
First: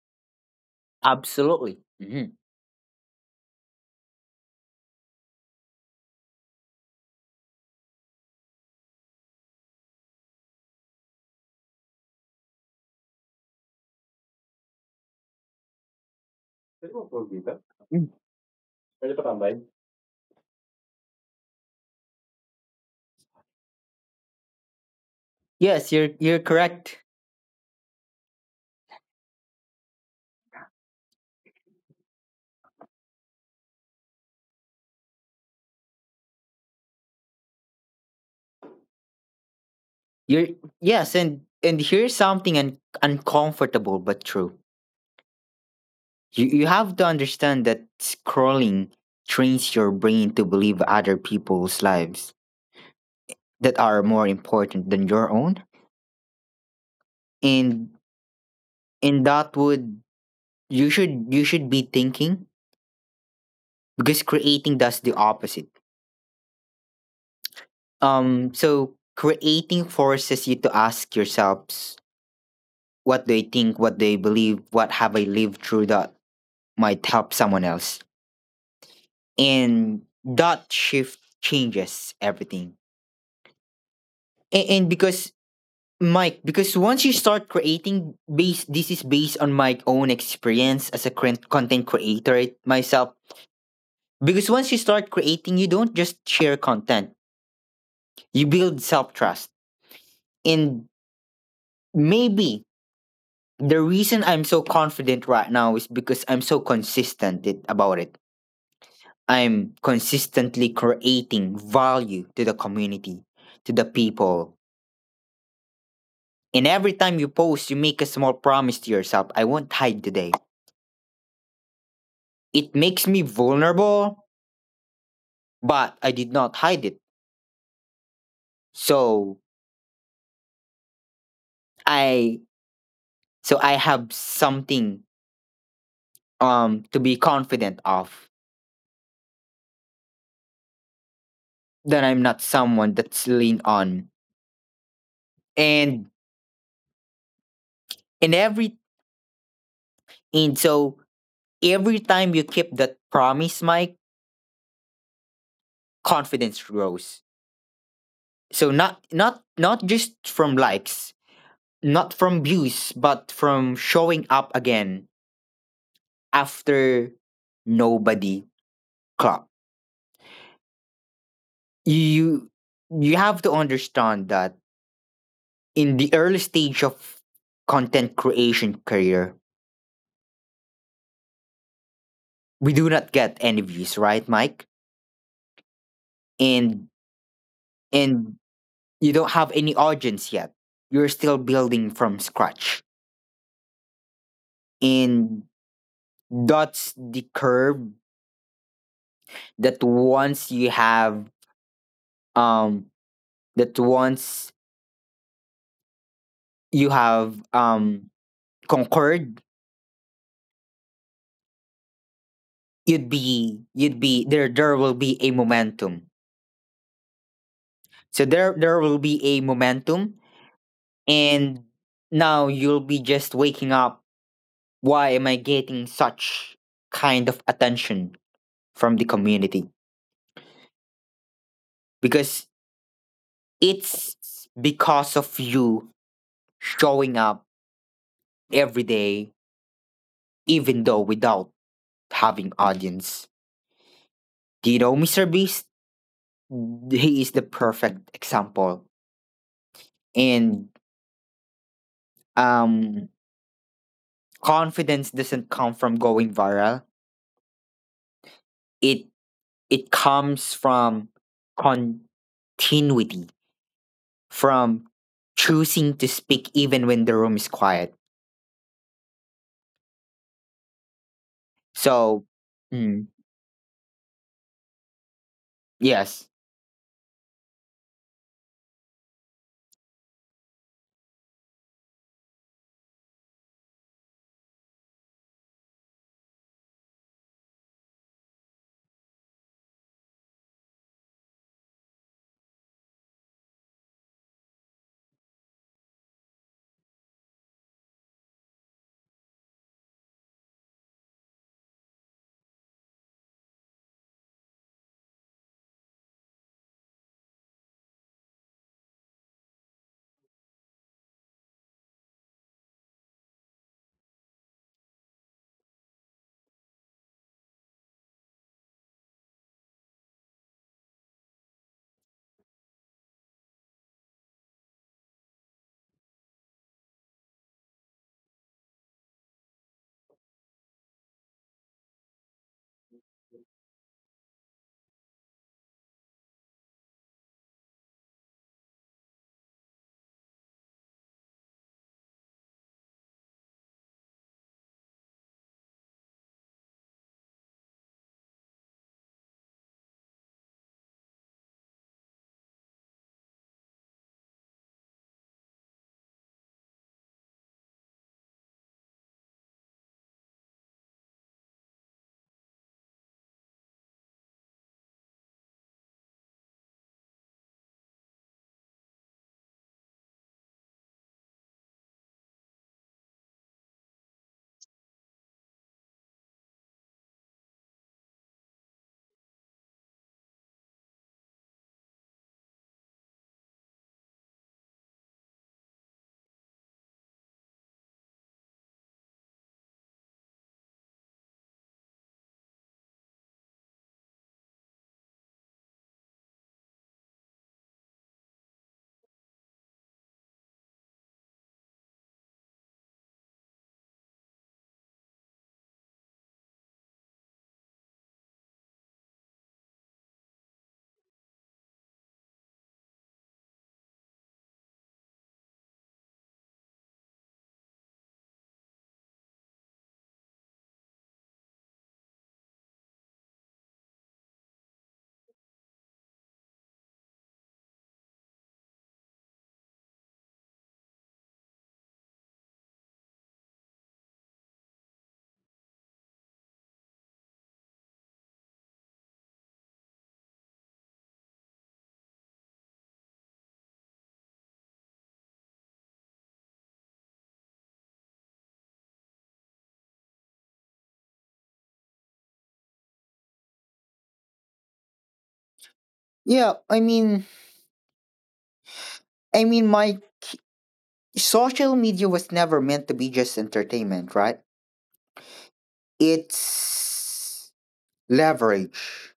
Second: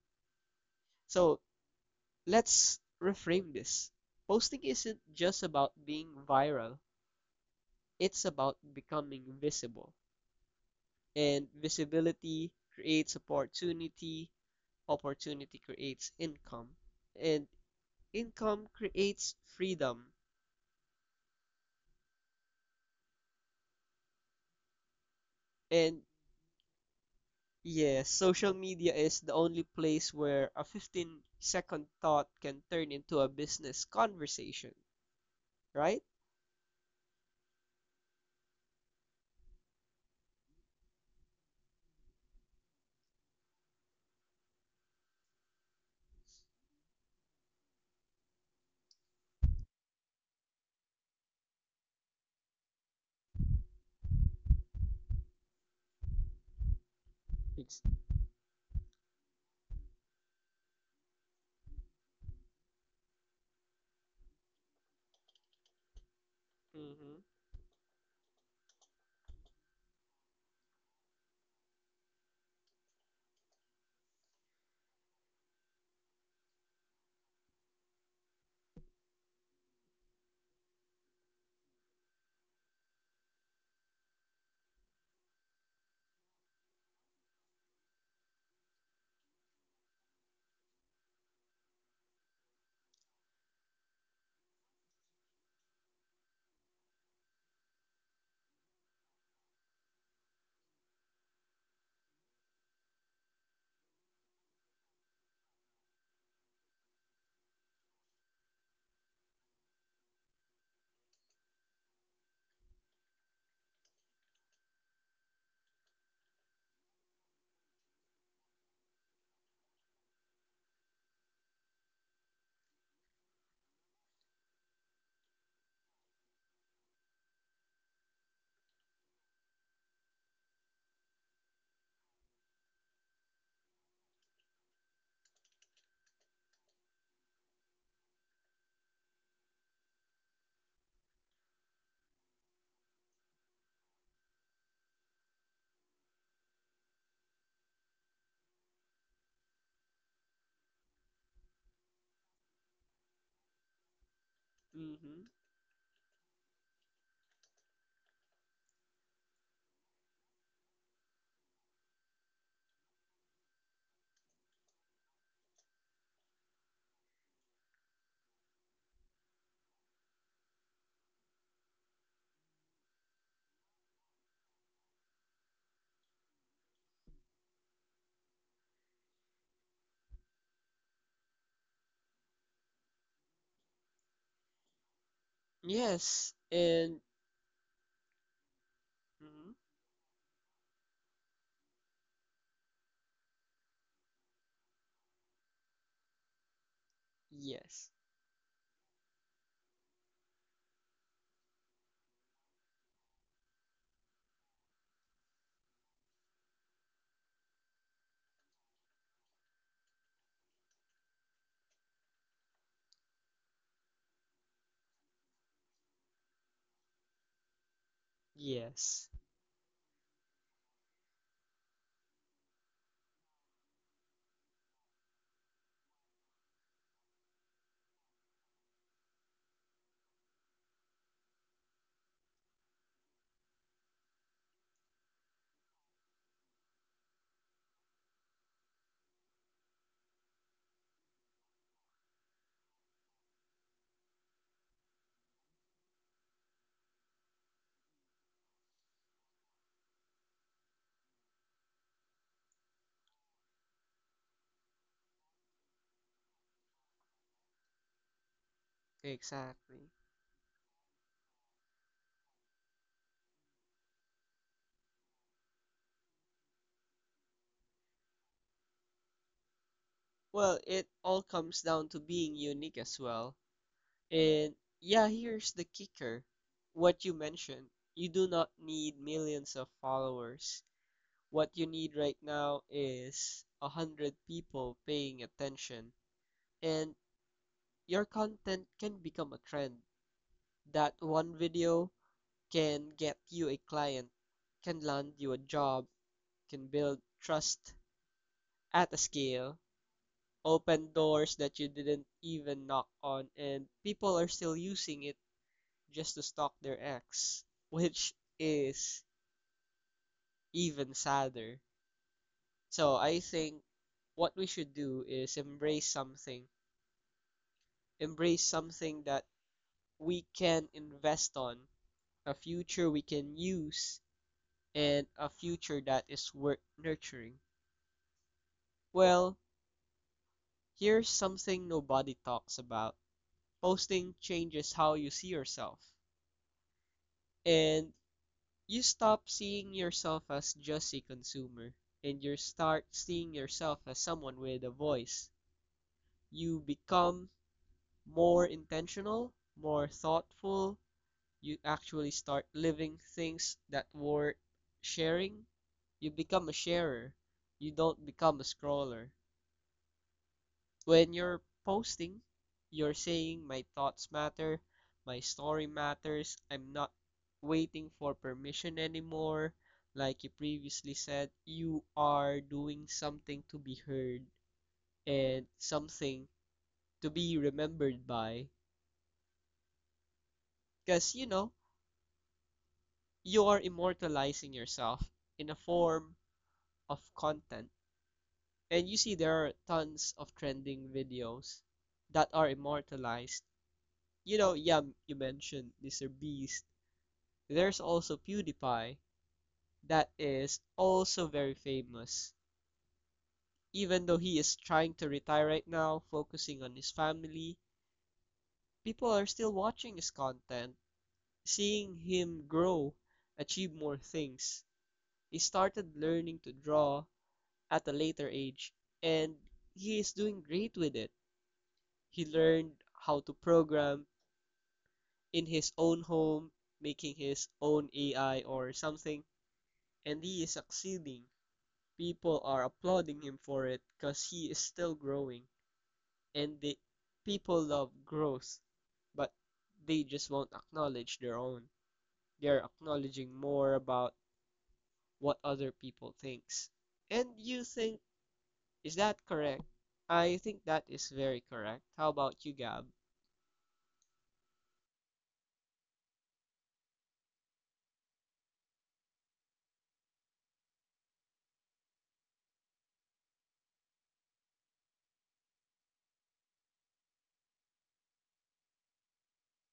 [SPEAKER 2] So
[SPEAKER 1] absolutely. Mhm.
[SPEAKER 2] let's reframe this. Posting isn't just about being viral, it's about becoming visible. And visibility creates opportunity, opportunity creates income, and
[SPEAKER 1] Mm.
[SPEAKER 2] income creates freedom,
[SPEAKER 1] Yes, you're
[SPEAKER 2] and
[SPEAKER 1] you're correct.
[SPEAKER 2] yes, social media is the only place where a 15-second thought can turn into a business conversation, right?
[SPEAKER 1] You're Yes, and here's something uncomfortable but true. You have to understand that scrolling trains your brain to believe other people's lives that are more important than your own. And
[SPEAKER 2] Ex-
[SPEAKER 1] and that would you should be thinking because creating does the opposite.
[SPEAKER 2] Mm-hmm.
[SPEAKER 1] So creating forces you to ask yourselves what do I think, what do I believe, what have I lived through that might help someone else. And that shift changes everything. And because Mike, because once you start creating based this is based on my own experience as a content creator myself, because once you start creating you don't just share content, you build self-trust. And maybe the reason I'm so confident right now is because I'm so consistent about it. I'm consistently creating value to the community, to the people. And every time you post you make a small promise to yourself: I won't hide today. It makes me vulnerable, but I did not hide it. So I, so I have something to be confident of, that I'm not someone that's lean on. And in every, and so every time you keep that promise, Mike,
[SPEAKER 2] Mm-hmm.
[SPEAKER 1] confidence grows. So not just from likes, not from views, but from showing up again after nobody clocked. You you have to understand that in the early stage of content creation career, we do not get any views, right, Mike?
[SPEAKER 2] Yes, and
[SPEAKER 1] And and you
[SPEAKER 2] mhm,
[SPEAKER 1] don't have any audience yet. You're still building from scratch. And that's the
[SPEAKER 2] yes,
[SPEAKER 1] curve that once you have um that once you have um conquered, you'd be there, there will be a momentum. So
[SPEAKER 2] yes,
[SPEAKER 1] there will be a momentum, and now you'll be just waking up: why am I getting such kind of attention from the community? Because it's because of you showing up every day even though without having audience. Do you know Mr. Beast? He is the perfect example. And um confidence doesn't come from going viral, it
[SPEAKER 2] exactly.
[SPEAKER 1] it comes from continuity, from choosing to speak even when the room is quiet.
[SPEAKER 2] Well, it all comes down to being
[SPEAKER 1] So,
[SPEAKER 2] unique as
[SPEAKER 1] mm,
[SPEAKER 2] well. And yeah, here's the kicker.
[SPEAKER 1] yes.
[SPEAKER 2] What you mentioned, you do not need millions of followers. What you need right now is a hundred people paying attention, and your content can become a trend. That one video can get you a client, can land you a job, can build trust at a scale, open doors that you didn't even knock on, and people are still using it just to stalk their ex, which is even sadder. So I think what we should do is embrace something that we can invest on, a future we can use, and a future that is worth nurturing. Well, here's something nobody talks about posting changes how you see yourself, and you stop seeing yourself as just a consumer, and you start seeing yourself as someone with a voice. You become more intentional, more thoughtful, you actually start living things that were sharing. You become a sharer. You don't become a scroller. When you're posting, you're saying my thoughts matter, my story matters. I'm not waiting for permission anymore. Like you previously said, you are doing something to be heard and something to be remembered by. Because, you know, you are immortalizing yourself in a form of content and you see there are tons of trending videos that are immortalized. You know, yeah, you mentioned Mr. Beast. There's also PewDiePie that is also very famous. Even though he is trying to retire right now, focusing on his family, people are still watching his content, seeing him grow, achieve more things. He started learning to draw at a later age, and he is doing great with it. He learned how to program in his own home, making his own AI or something, and he is succeeding. People are applauding him for it because he is still growing, and the people love growth, but they just won't acknowledge their own. They're acknowledging more about what other people thinks. And you think is that correct? I think that is very correct. How about you, Gab?
[SPEAKER 1] Yeah, I mean, my social media was never meant to be just entertainment, right? It's leverage.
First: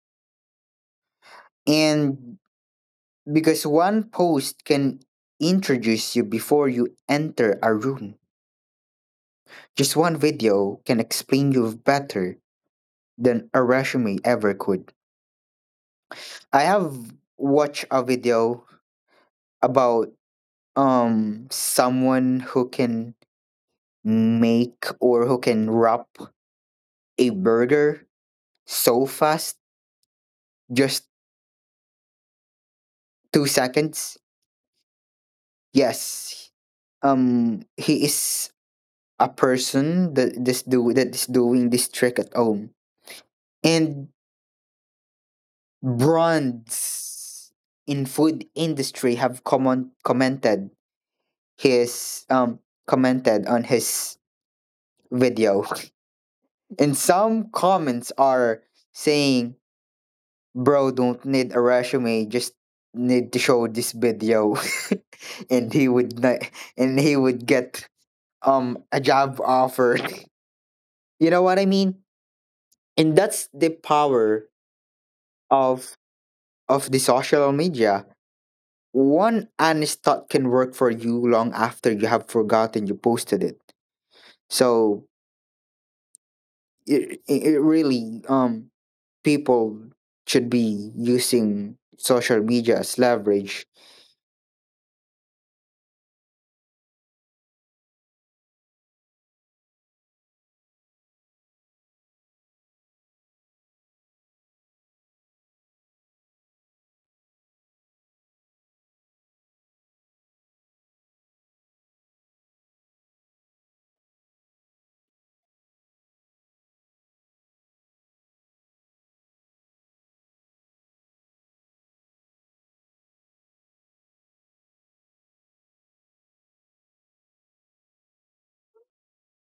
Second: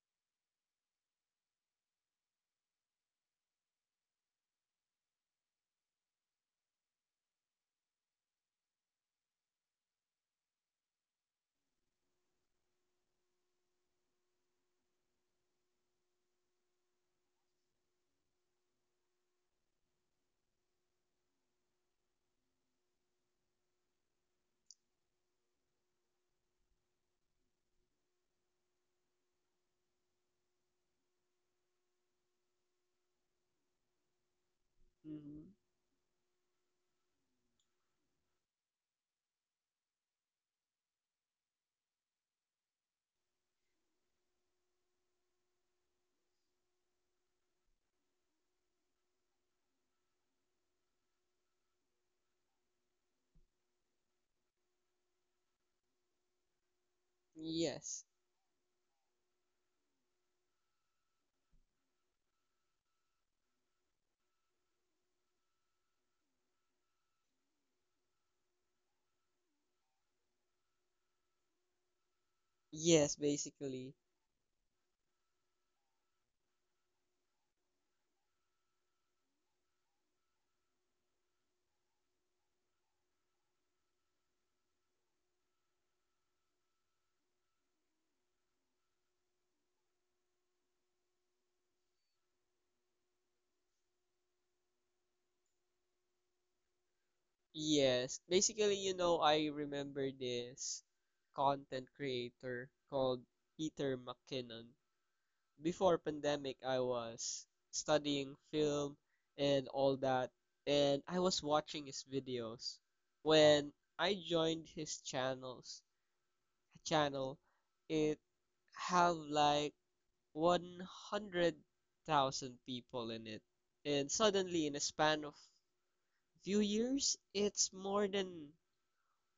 [SPEAKER 1] And because one post can introduce you before you enter a room, just one video can explain you better than a resume ever could. I have watched a video about someone who can make or who can wrap a burger so fast, just 2 seconds.
[SPEAKER 2] Mm-hmm.
[SPEAKER 1] Yes, he is a person that this do that is doing this trick at home. And brands in food industry have commented his commented on his video [LAUGHS] and some
[SPEAKER 2] Yes.
[SPEAKER 1] comments are saying, Bro, don't need a resume, just need to show this video. [LAUGHS] And he would not, and he would get a job offer. [LAUGHS] You know what I mean? And
[SPEAKER 2] Yes,
[SPEAKER 1] that's the
[SPEAKER 2] basically.
[SPEAKER 1] power of of the social media. One honest thought can work for you long after you have forgotten you posted it. So it really people should be using social media as leverage.
[SPEAKER 2] Yes, basically, you know, I remember this content creator called Peter McKinnon. Before pandemic, I was studying film and all that, and I was watching his videos. When I joined his channel, it have like 100,000 people in it. And suddenly, in a span of few years, it's more than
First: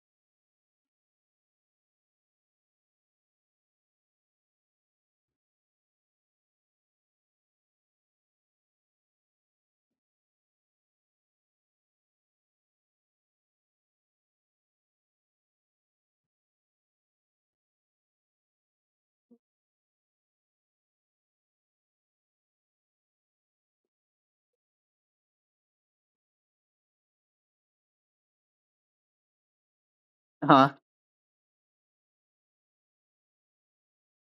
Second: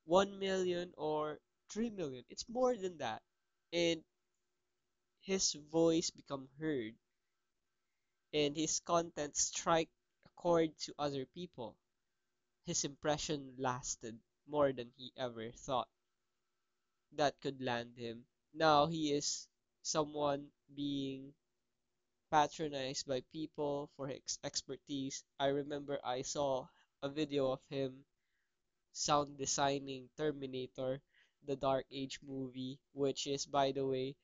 [SPEAKER 2] 1 million or 3 million. It's more than that. And his voice become heard and his content strike a chord to other people. His impression lasted more than he ever thought that could land him. Now he is someone being patronized by people for his expertise. I remember I saw a video of him sound designing
[SPEAKER 1] Uh
[SPEAKER 2] Terminator, the Dark Age movie, which is, by the way,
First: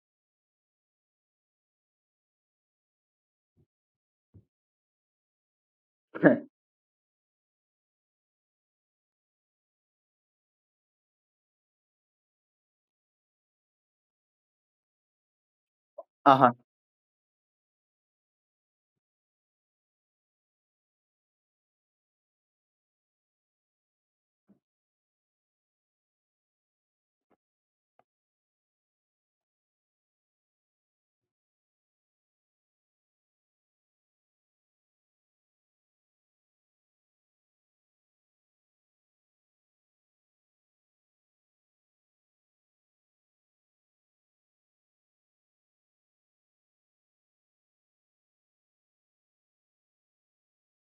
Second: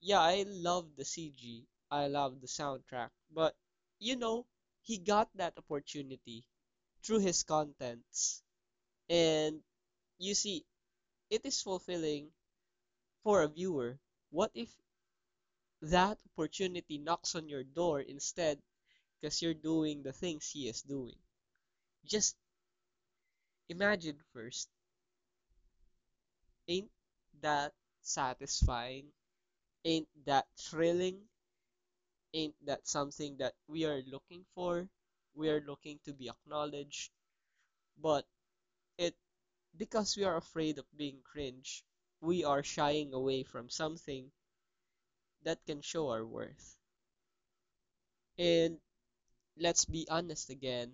[SPEAKER 2] yeah, I love the CG. I love the soundtrack. But, you know, he got that
[SPEAKER 1] huh.
[SPEAKER 2] opportunity
[SPEAKER 1] [LAUGHS]
[SPEAKER 2] through his contents. And you see, it is fulfilling for a viewer. What if that
[SPEAKER 1] Uh huh.
[SPEAKER 2] opportunity knocks on your door instead because you're doing the things he is doing? Just imagine first. Ain't that satisfying? Ain't that thrilling? Ain't that something that we are looking for? We are looking to be acknowledged, but it because we are afraid of being cringe we are shying away from something that can show our worth. And let's be honest again,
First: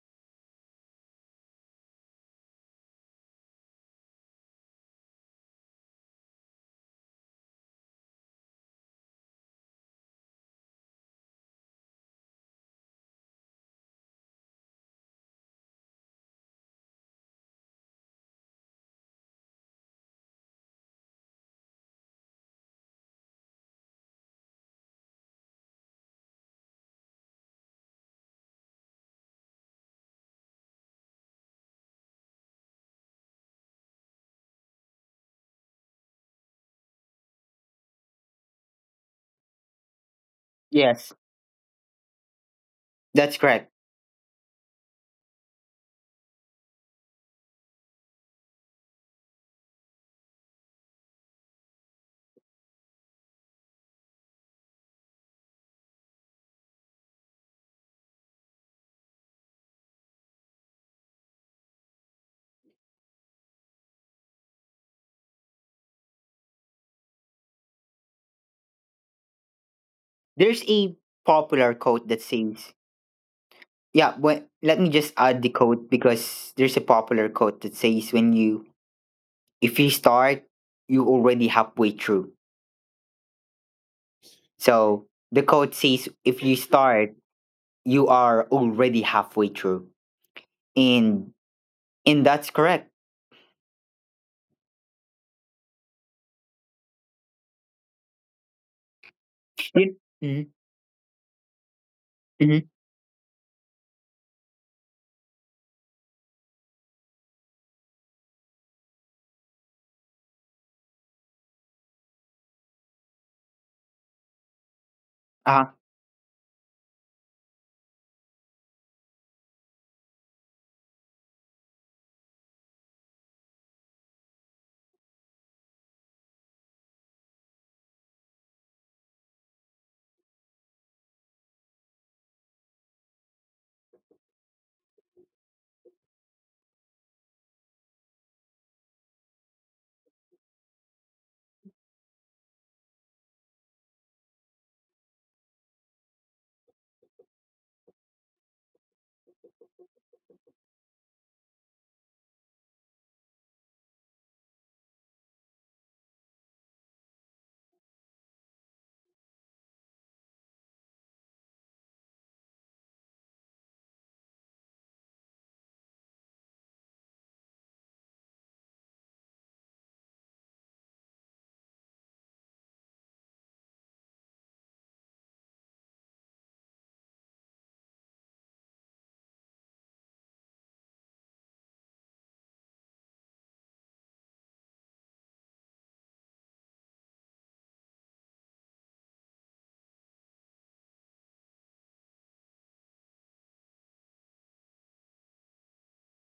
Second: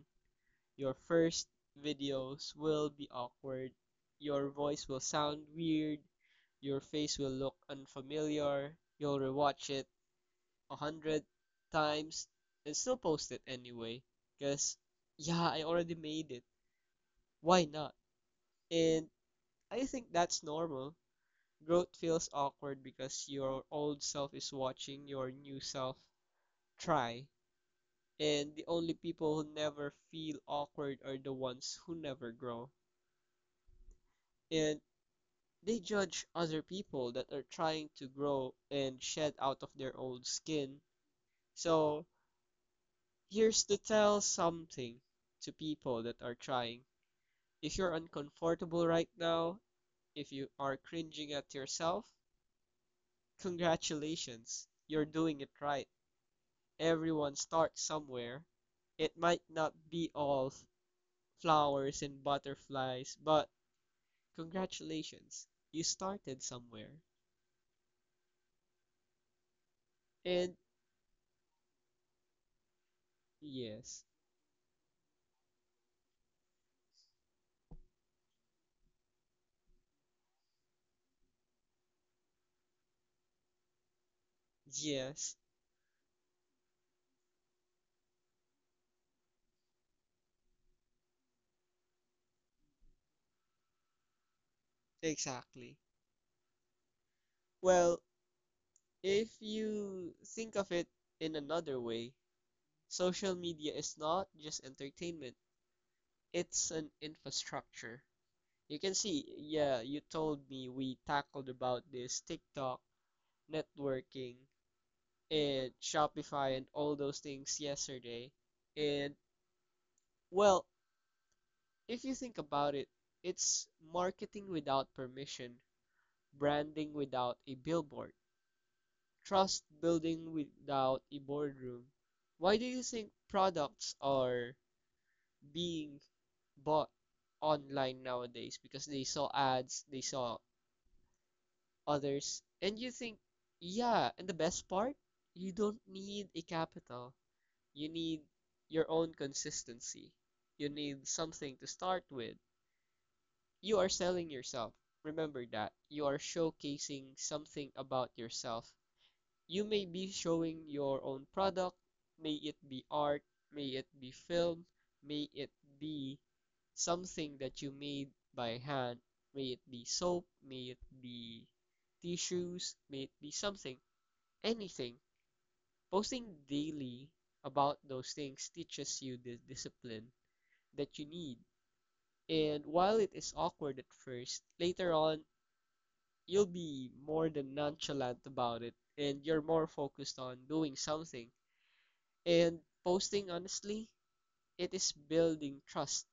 [SPEAKER 2] your first videos will be awkward, your voice will sound weird, your face will look unfamiliar, you'll rewatch it 100 times and still post it anyway. Because, yeah, I already made it. Why not? And I think that's normal. Growth feels awkward because your old self is watching your new self try. And the only people who never feel awkward are the ones who never grow. And they judge other people that are trying to grow and shed out of their old skin.
[SPEAKER 1] Yes.
[SPEAKER 2] So
[SPEAKER 1] That's
[SPEAKER 2] here's
[SPEAKER 1] correct.
[SPEAKER 2] to tell something to people that are trying. If you're uncomfortable right now, if you are cringing at yourself, congratulations, you're doing it right. Everyone starts somewhere. It might not be all flowers and butterflies, but congratulations, you started somewhere.
[SPEAKER 1] There's
[SPEAKER 2] And
[SPEAKER 1] a popular quote that says,
[SPEAKER 2] yes,
[SPEAKER 1] yeah, when, let me just add the quote because there's a popular quote that says, when you, if you start, you already halfway through. So the
[SPEAKER 2] yes,
[SPEAKER 1] quote says, if you start, you are already halfway through. And, and that's correct.
[SPEAKER 2] exactly. Well, if
[SPEAKER 1] You,
[SPEAKER 2] you
[SPEAKER 1] mm,
[SPEAKER 2] think of it in another way,
[SPEAKER 1] mm,
[SPEAKER 2] social media is not just entertainment, it's an infrastructure. You can see, yeah, you told me we tackled about this TikTok, networking,
[SPEAKER 1] uh,
[SPEAKER 2] and Shopify and all those things yesterday. And well, if you think about it, it's marketing without permission, branding without a billboard, trust building without a boardroom. Why do you think products are being bought online nowadays because they saw ads, they saw others, and you think, yeah, and the best part, you don't need a capital. You need your own consistency. You need something to start with. You are selling yourself. Remember that. You are showcasing something about yourself. You may be showing your own product, may it be art, may it be film, may it be something that you made by hand, may it be soap, may it be tissues, may it be something, anything. Posting daily about those things teaches you the discipline that you need. And while it is awkward at first, later on, you'll be more than nonchalant about it and you're more focused on doing something. And posting honestly, it is building trust.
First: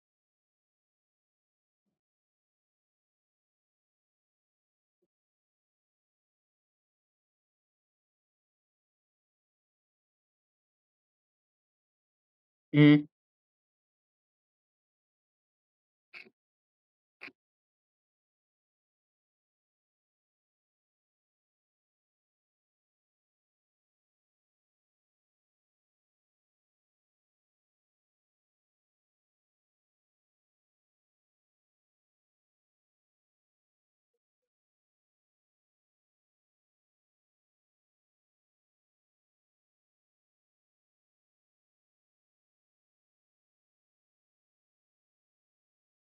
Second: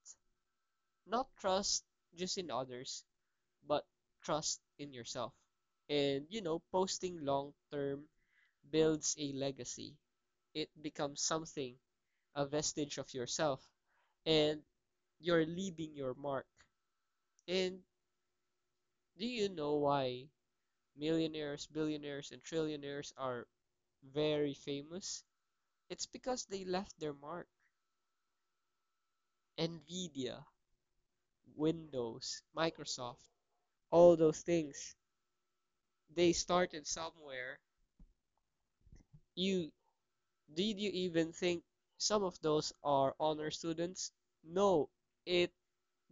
[SPEAKER 2] Not trust just in others, but trust in yourself. And you know, posting long term builds a legacy. It becomes something, a vestige
[SPEAKER 1] mm,
[SPEAKER 2] of yourself. And you're leaving your mark. And do you know why millionaires, billionaires, and trillionaires are very famous? It's because they left their mark. Nvidia, Windows, Microsoft, all those things. They started somewhere. You did you even think some of those are honor students? No, it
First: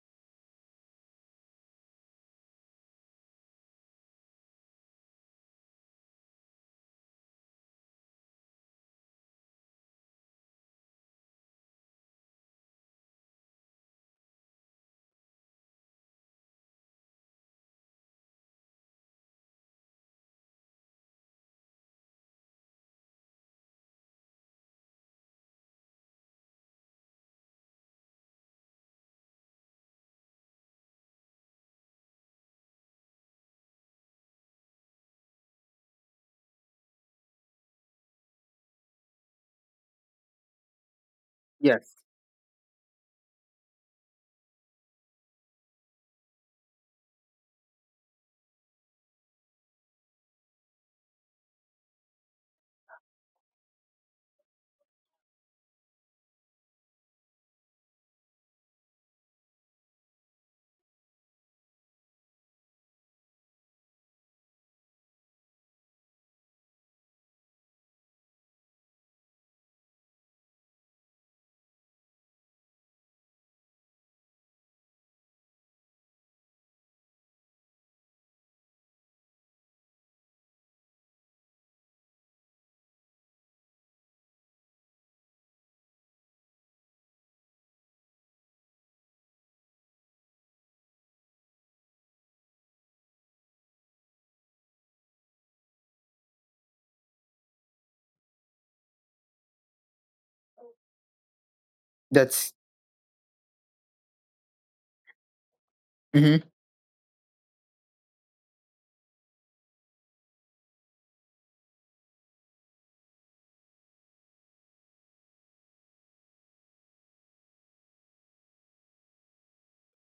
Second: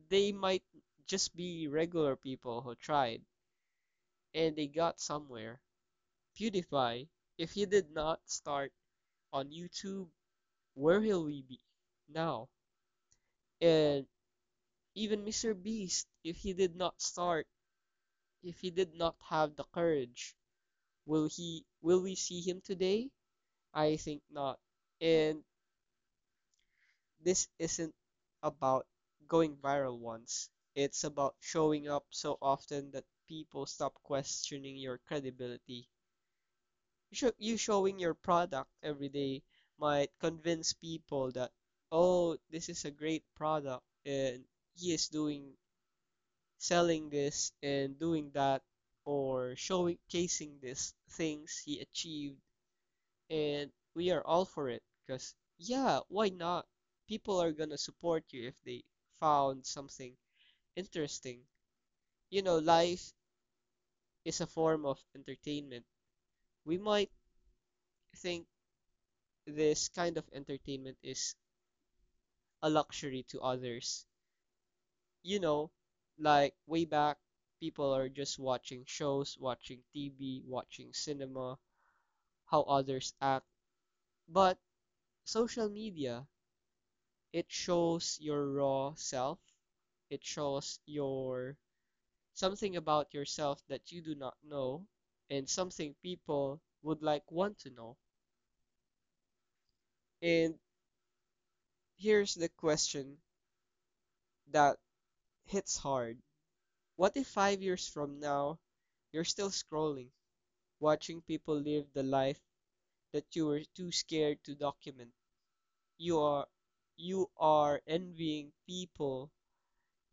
[SPEAKER 2] they might just be regular people who tried and they got somewhere. PewDiePie, if he did not start on YouTube, where will we be now? And even Mr. Beast, if he did not start, if he did not have the courage, will he, will we see him today? I think not. And this isn't about going viral once. It's about showing up so often that people stop questioning your credibility. You, showing your product every day might convince people that,
[SPEAKER 1] yes,
[SPEAKER 2] oh, this is a great product and he is doing, selling this and doing that, or showing casing these things he achieved, and we are all for it because yeah, why not? People are gonna support you if they found something interesting. You know, life is a form of entertainment. We might think this kind of entertainment is a luxury to others. You know, like way back, people are just watching shows, watching TV, watching cinema, how others act. But social media, it shows your raw self. It shows your, something about yourself that you do not know and something people would want to know. And here's
[SPEAKER 1] that's,
[SPEAKER 2] the question that hits hard.
[SPEAKER 1] mhm.
[SPEAKER 2] What if 5 years from now you're still scrolling, watching people live the life that you were too scared to document? You are, you are envying people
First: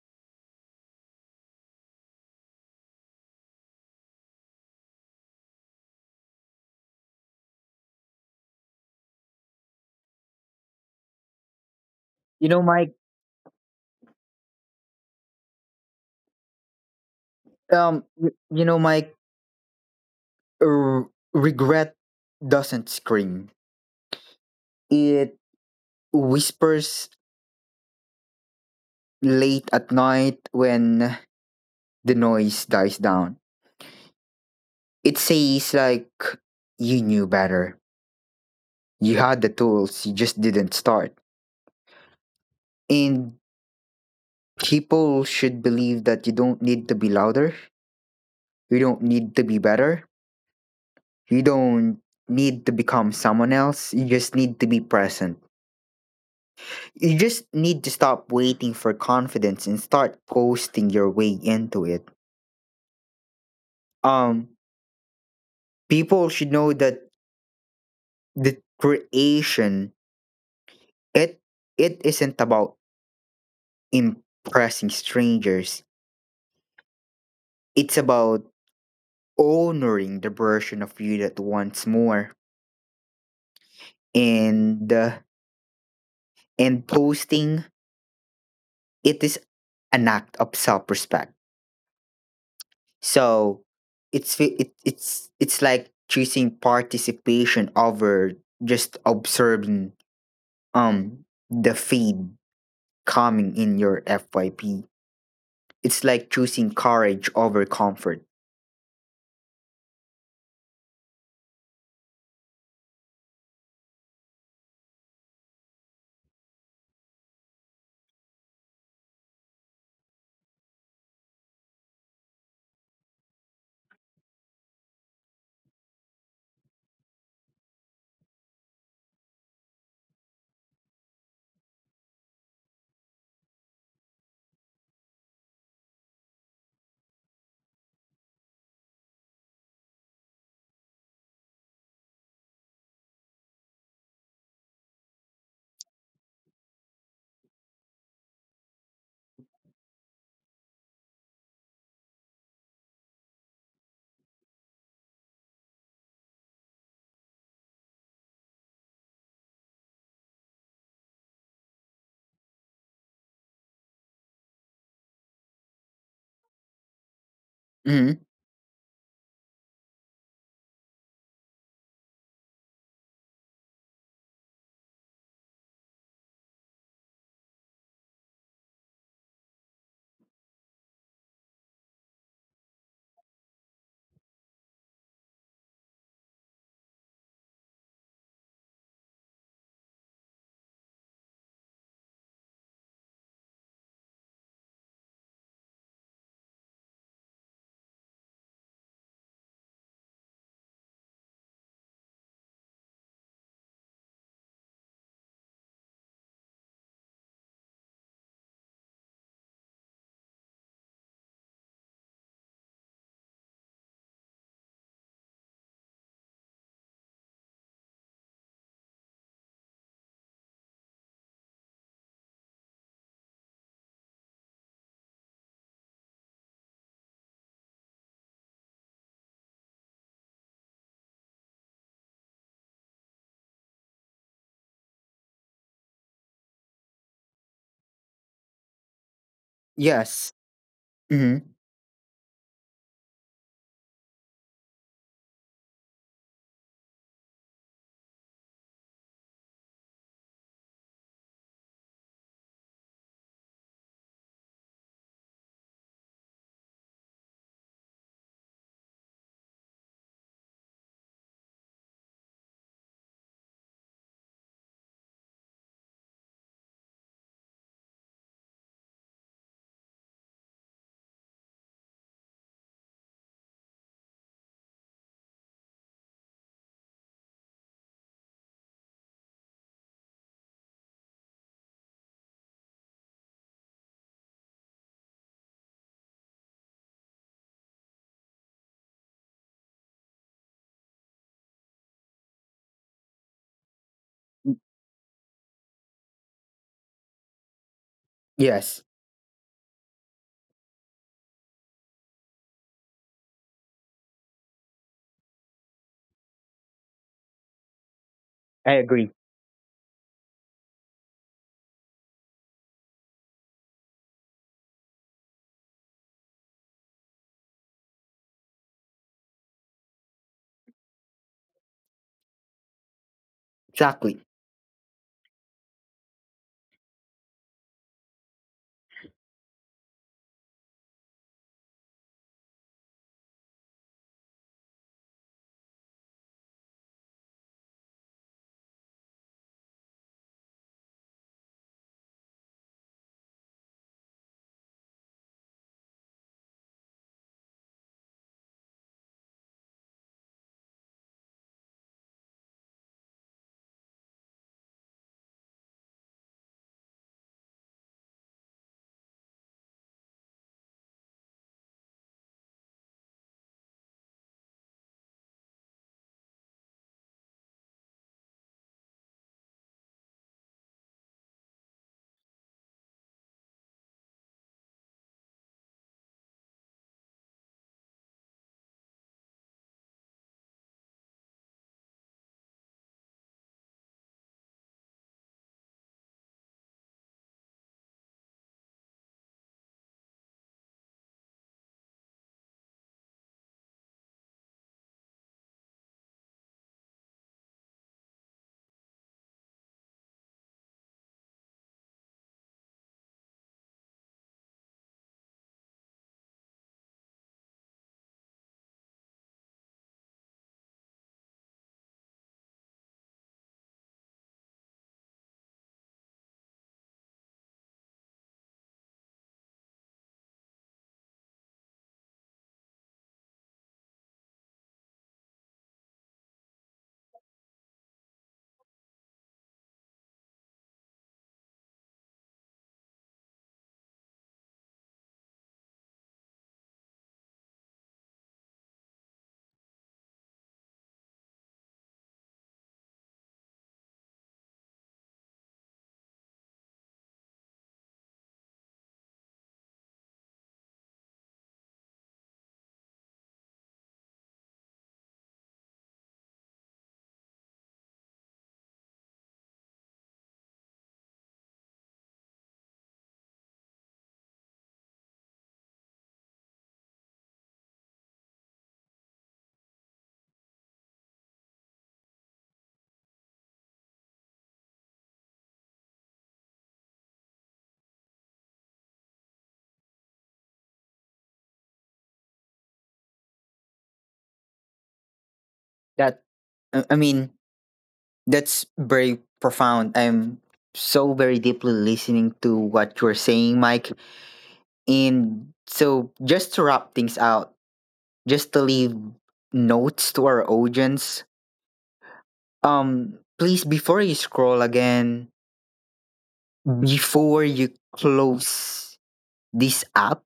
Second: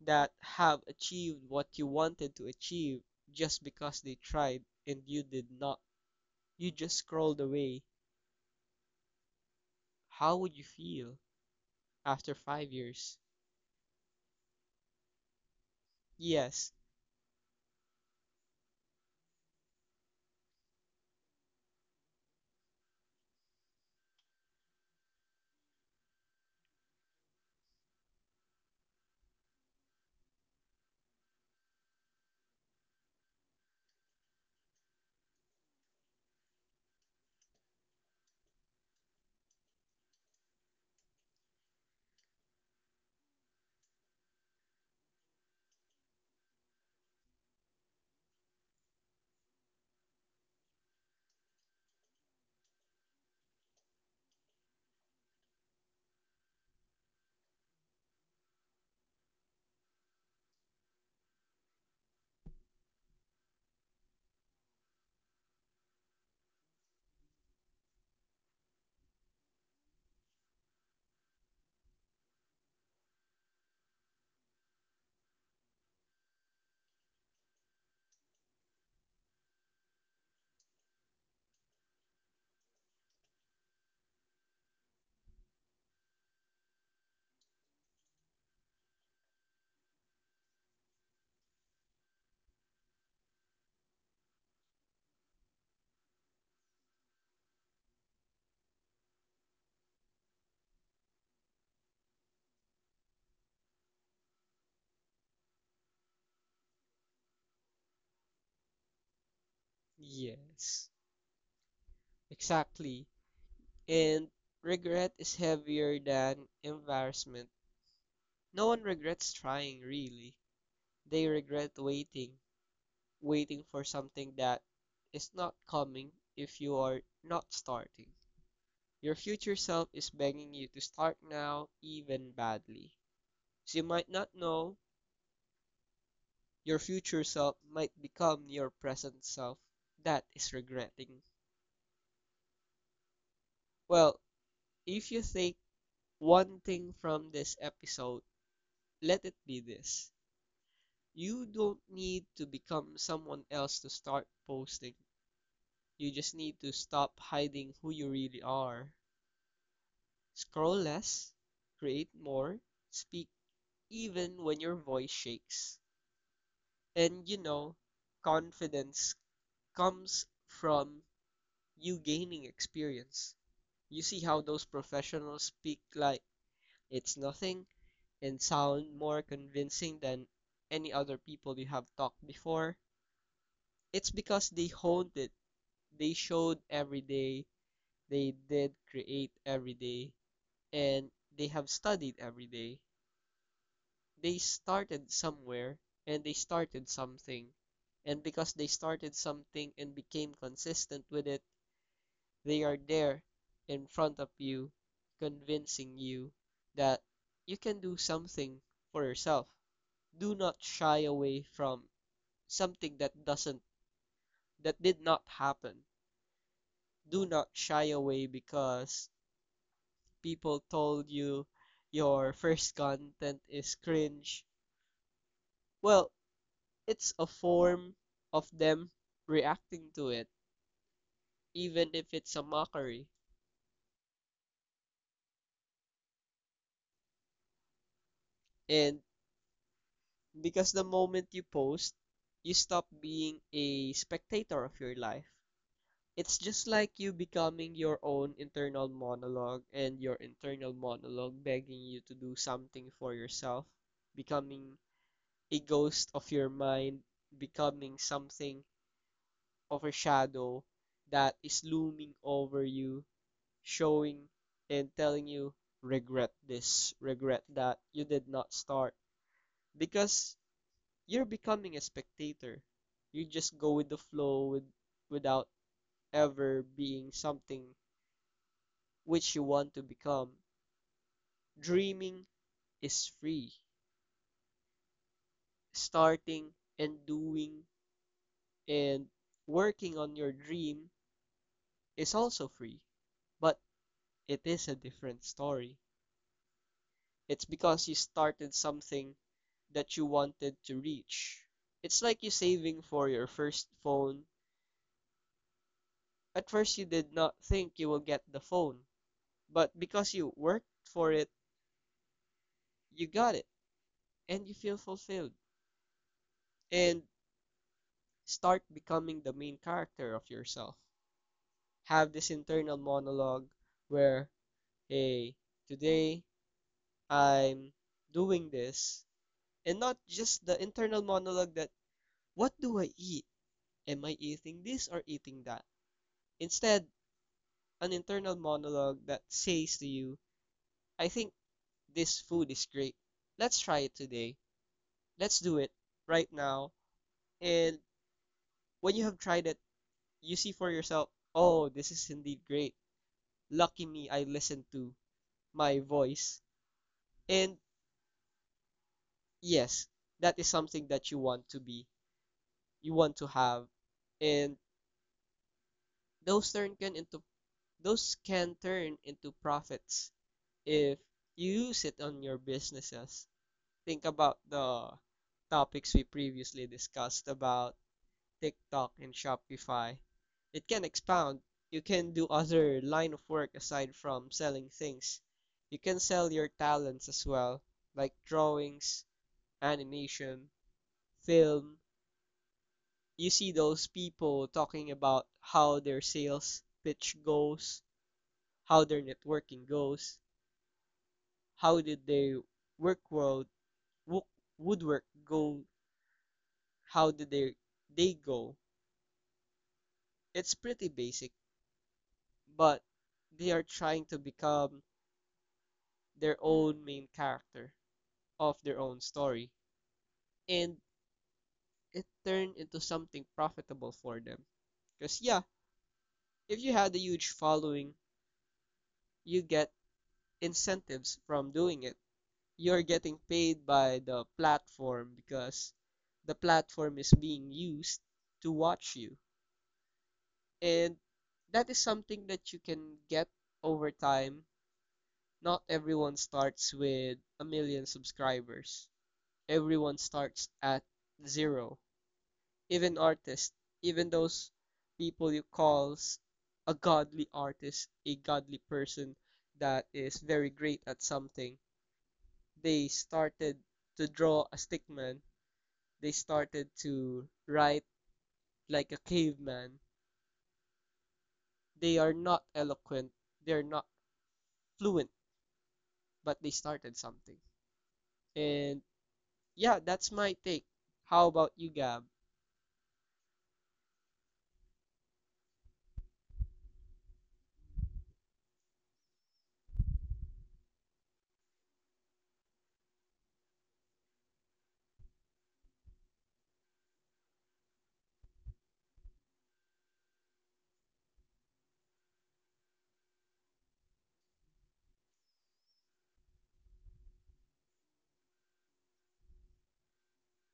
[SPEAKER 2] that have achieved what you wanted to achieve just because they tried and you did not. You just scrolled away. How would you feel after
[SPEAKER 1] You know,
[SPEAKER 2] five
[SPEAKER 1] Mike,
[SPEAKER 2] years? Yes,
[SPEAKER 1] you, you know, Mike, r- regret doesn't scream. It whispers late at night when the noise dies down. It says like, you knew better. You had the tools, you just didn't start. And people should believe that you don't need to be louder. You don't need to be better. You don't need to become someone else. You just need to be present. You just need to stop waiting for confidence and start posting your way into it. Um people should know that the creation, It it isn't about impressing strangers. It's about honoring the version of you that wants more. And uh, and posting, it is an act of self-respect. So it's it's like choosing participation over just observing the feed coming in your FYP. It's like choosing courage over comfort.
[SPEAKER 2] yes, exactly. And regret is heavier than embarrassment. No one regrets trying, really. They regret waiting, waiting for something that is not coming if you are not starting. Your future self is begging you to start now, even badly. So you might not know, your future self might become your present self. That is regretting. Well, if you take one thing from this episode, let it be this. You don't need to become someone else to start posting. You just need to stop hiding who you really are. Scroll less, create more, speak even when your voice shakes. And you know,
[SPEAKER 1] Hmm.
[SPEAKER 2] confidence comes from you gaining experience. You see how those professionals speak like it's nothing and sound more convincing than any other people you have talked before. It's because they honed it. They showed every day, they did create every day, and they have studied every day. They started somewhere and they started something. And because they started something and became consistent with it, they are there in front of you, convincing you that you can do something for yourself. Do not shy away from something that doesn't, that did not happen. Do not shy away because people told you your first content is cringe. Well, it's a form of them reacting to it, even if it's a mockery. And
[SPEAKER 1] Yes.
[SPEAKER 2] because the moment you
[SPEAKER 1] Hmm.
[SPEAKER 2] post, you stop being a spectator of your life. It's just like you becoming your own internal monologue, and your internal monologue begging you to do something for yourself, becoming a ghost of your mind, becoming something of a shadow that is looming over you, showing and telling you, regret this, regret that, you did not start because you're becoming a spectator. You just go with the flow without ever being something which you want to become. Dreaming is free. Starting and doing and working on your dream is also free, but it is a different story. It's because you started
[SPEAKER 1] Yes.
[SPEAKER 2] something that you wanted to reach. It's like you saving for your first phone. At first, you did not think you will get the phone, but because you worked for it, you got it and you feel fulfilled and start becoming the main character of yourself. Have this internal monologue where,
[SPEAKER 1] Exactly.
[SPEAKER 2] hey, today I'm doing this, and not just the internal monologue that, what do I eat? Am I eating this or eating that? Instead, an internal monologue that says to you, I think this food is great. Let's try it today. Let's do it right now. And when you have tried it, you see for yourself, oh, this is indeed great. Lucky me, I listened to my voice. And yes, that is something that you want to be, you want to have. And those turn can into those can turn into profits if you use it on your businesses. Think about the topics we previously discussed about TikTok and Shopify. It can expound. You can do other line of work aside from selling things. You can sell your talents as well, like drawings, animation, film. You see those people talking about how their sales pitch goes, how their networking goes, how did they work world wo- woodwork go? How did they go? It's pretty basic, but they are trying to become their own main character of their own story, and it turned into something profitable for them. Because yeah, if you had a huge following, you get incentives from doing it. You're getting paid by the platform because the platform is being used to watch you. And that is something that you can get over time. Not everyone starts with a million subscribers. Everyone starts at zero. Even artists, even those people you calls a godly artist, a godly person that is very great at something, they started to draw a stickman. They started to write like a caveman. They are not eloquent. They're not fluent, but they started something. And yeah, that's my take. How about you, Gab?
[SPEAKER 1] That, I mean, that's very profound. I'm so very deeply listening to what you're saying, Mike. And so just to wrap things out, just to leave notes to our audience, please, before you scroll again, before you close this app,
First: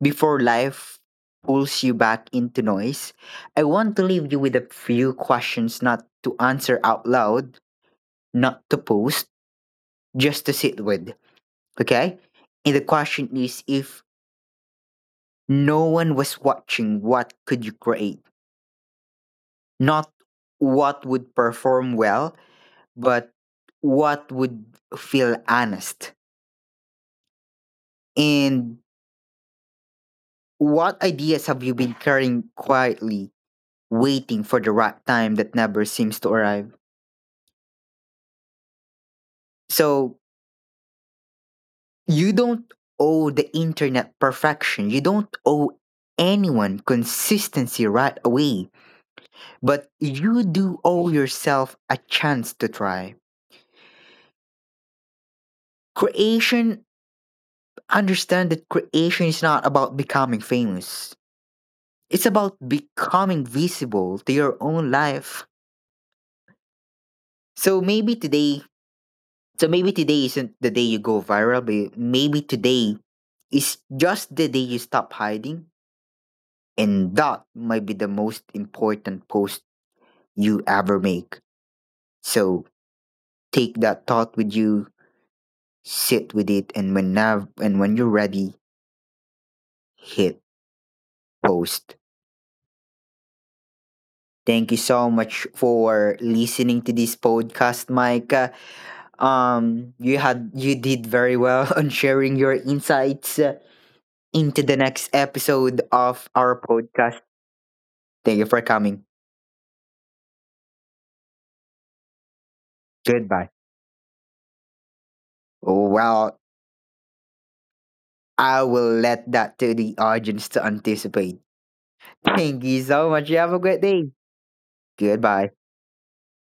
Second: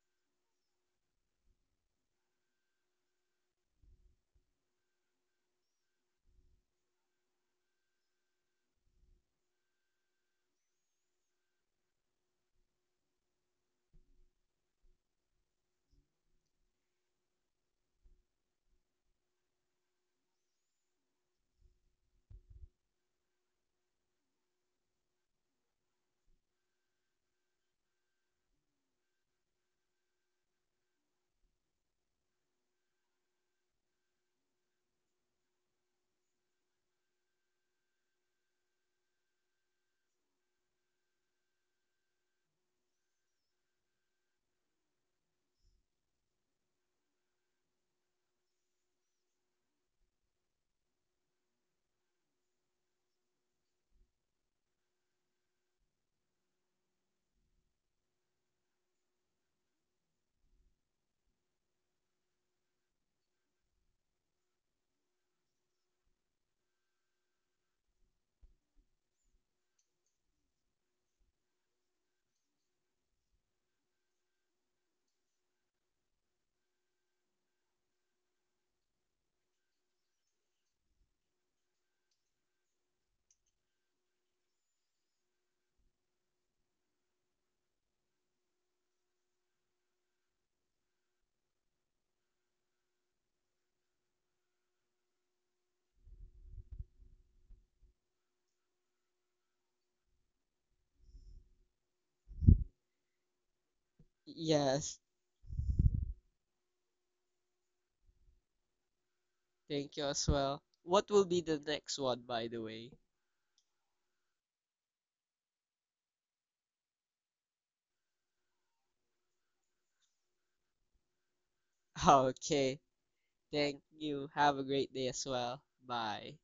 [SPEAKER 1] before life pulls you back into noise, I want to leave you with a few questions, not to answer out loud, not to post, just to sit with. Okay. And the question is, if no one was watching, what could you create? Not what would perform well, but what would feel honest. And what ideas have you been carrying quietly, waiting for the right time that never seems to arrive? So you don't owe the internet perfection. You don't owe anyone consistency right away, but you do owe yourself a chance to try. Creation, understand that creation is not about becoming famous, it's about becoming visible to your own life. So maybe today, so maybe today isn't the day you go viral, but maybe today is just the day you stop hiding, and that might be the most important post you ever make. So take that thought with you, sit with it, and when you're ready, hit post. Thank you so much for listening to this podcast, Mike. You did very well [LAUGHS] on sharing your insights, into the
[SPEAKER 2] Yes,
[SPEAKER 1] next episode of our podcast. Thank you for coming.
[SPEAKER 2] thank you as well. What will be the next one, by the way?
[SPEAKER 1] Goodbye. Well, I will let that to the audience to anticipate.
[SPEAKER 2] [LAUGHS]
[SPEAKER 1] Thank you
[SPEAKER 2] Okay,
[SPEAKER 1] so much. You have a great
[SPEAKER 2] thank
[SPEAKER 1] day.
[SPEAKER 2] you. Have a great day as
[SPEAKER 1] Goodbye.
[SPEAKER 2] well. Bye.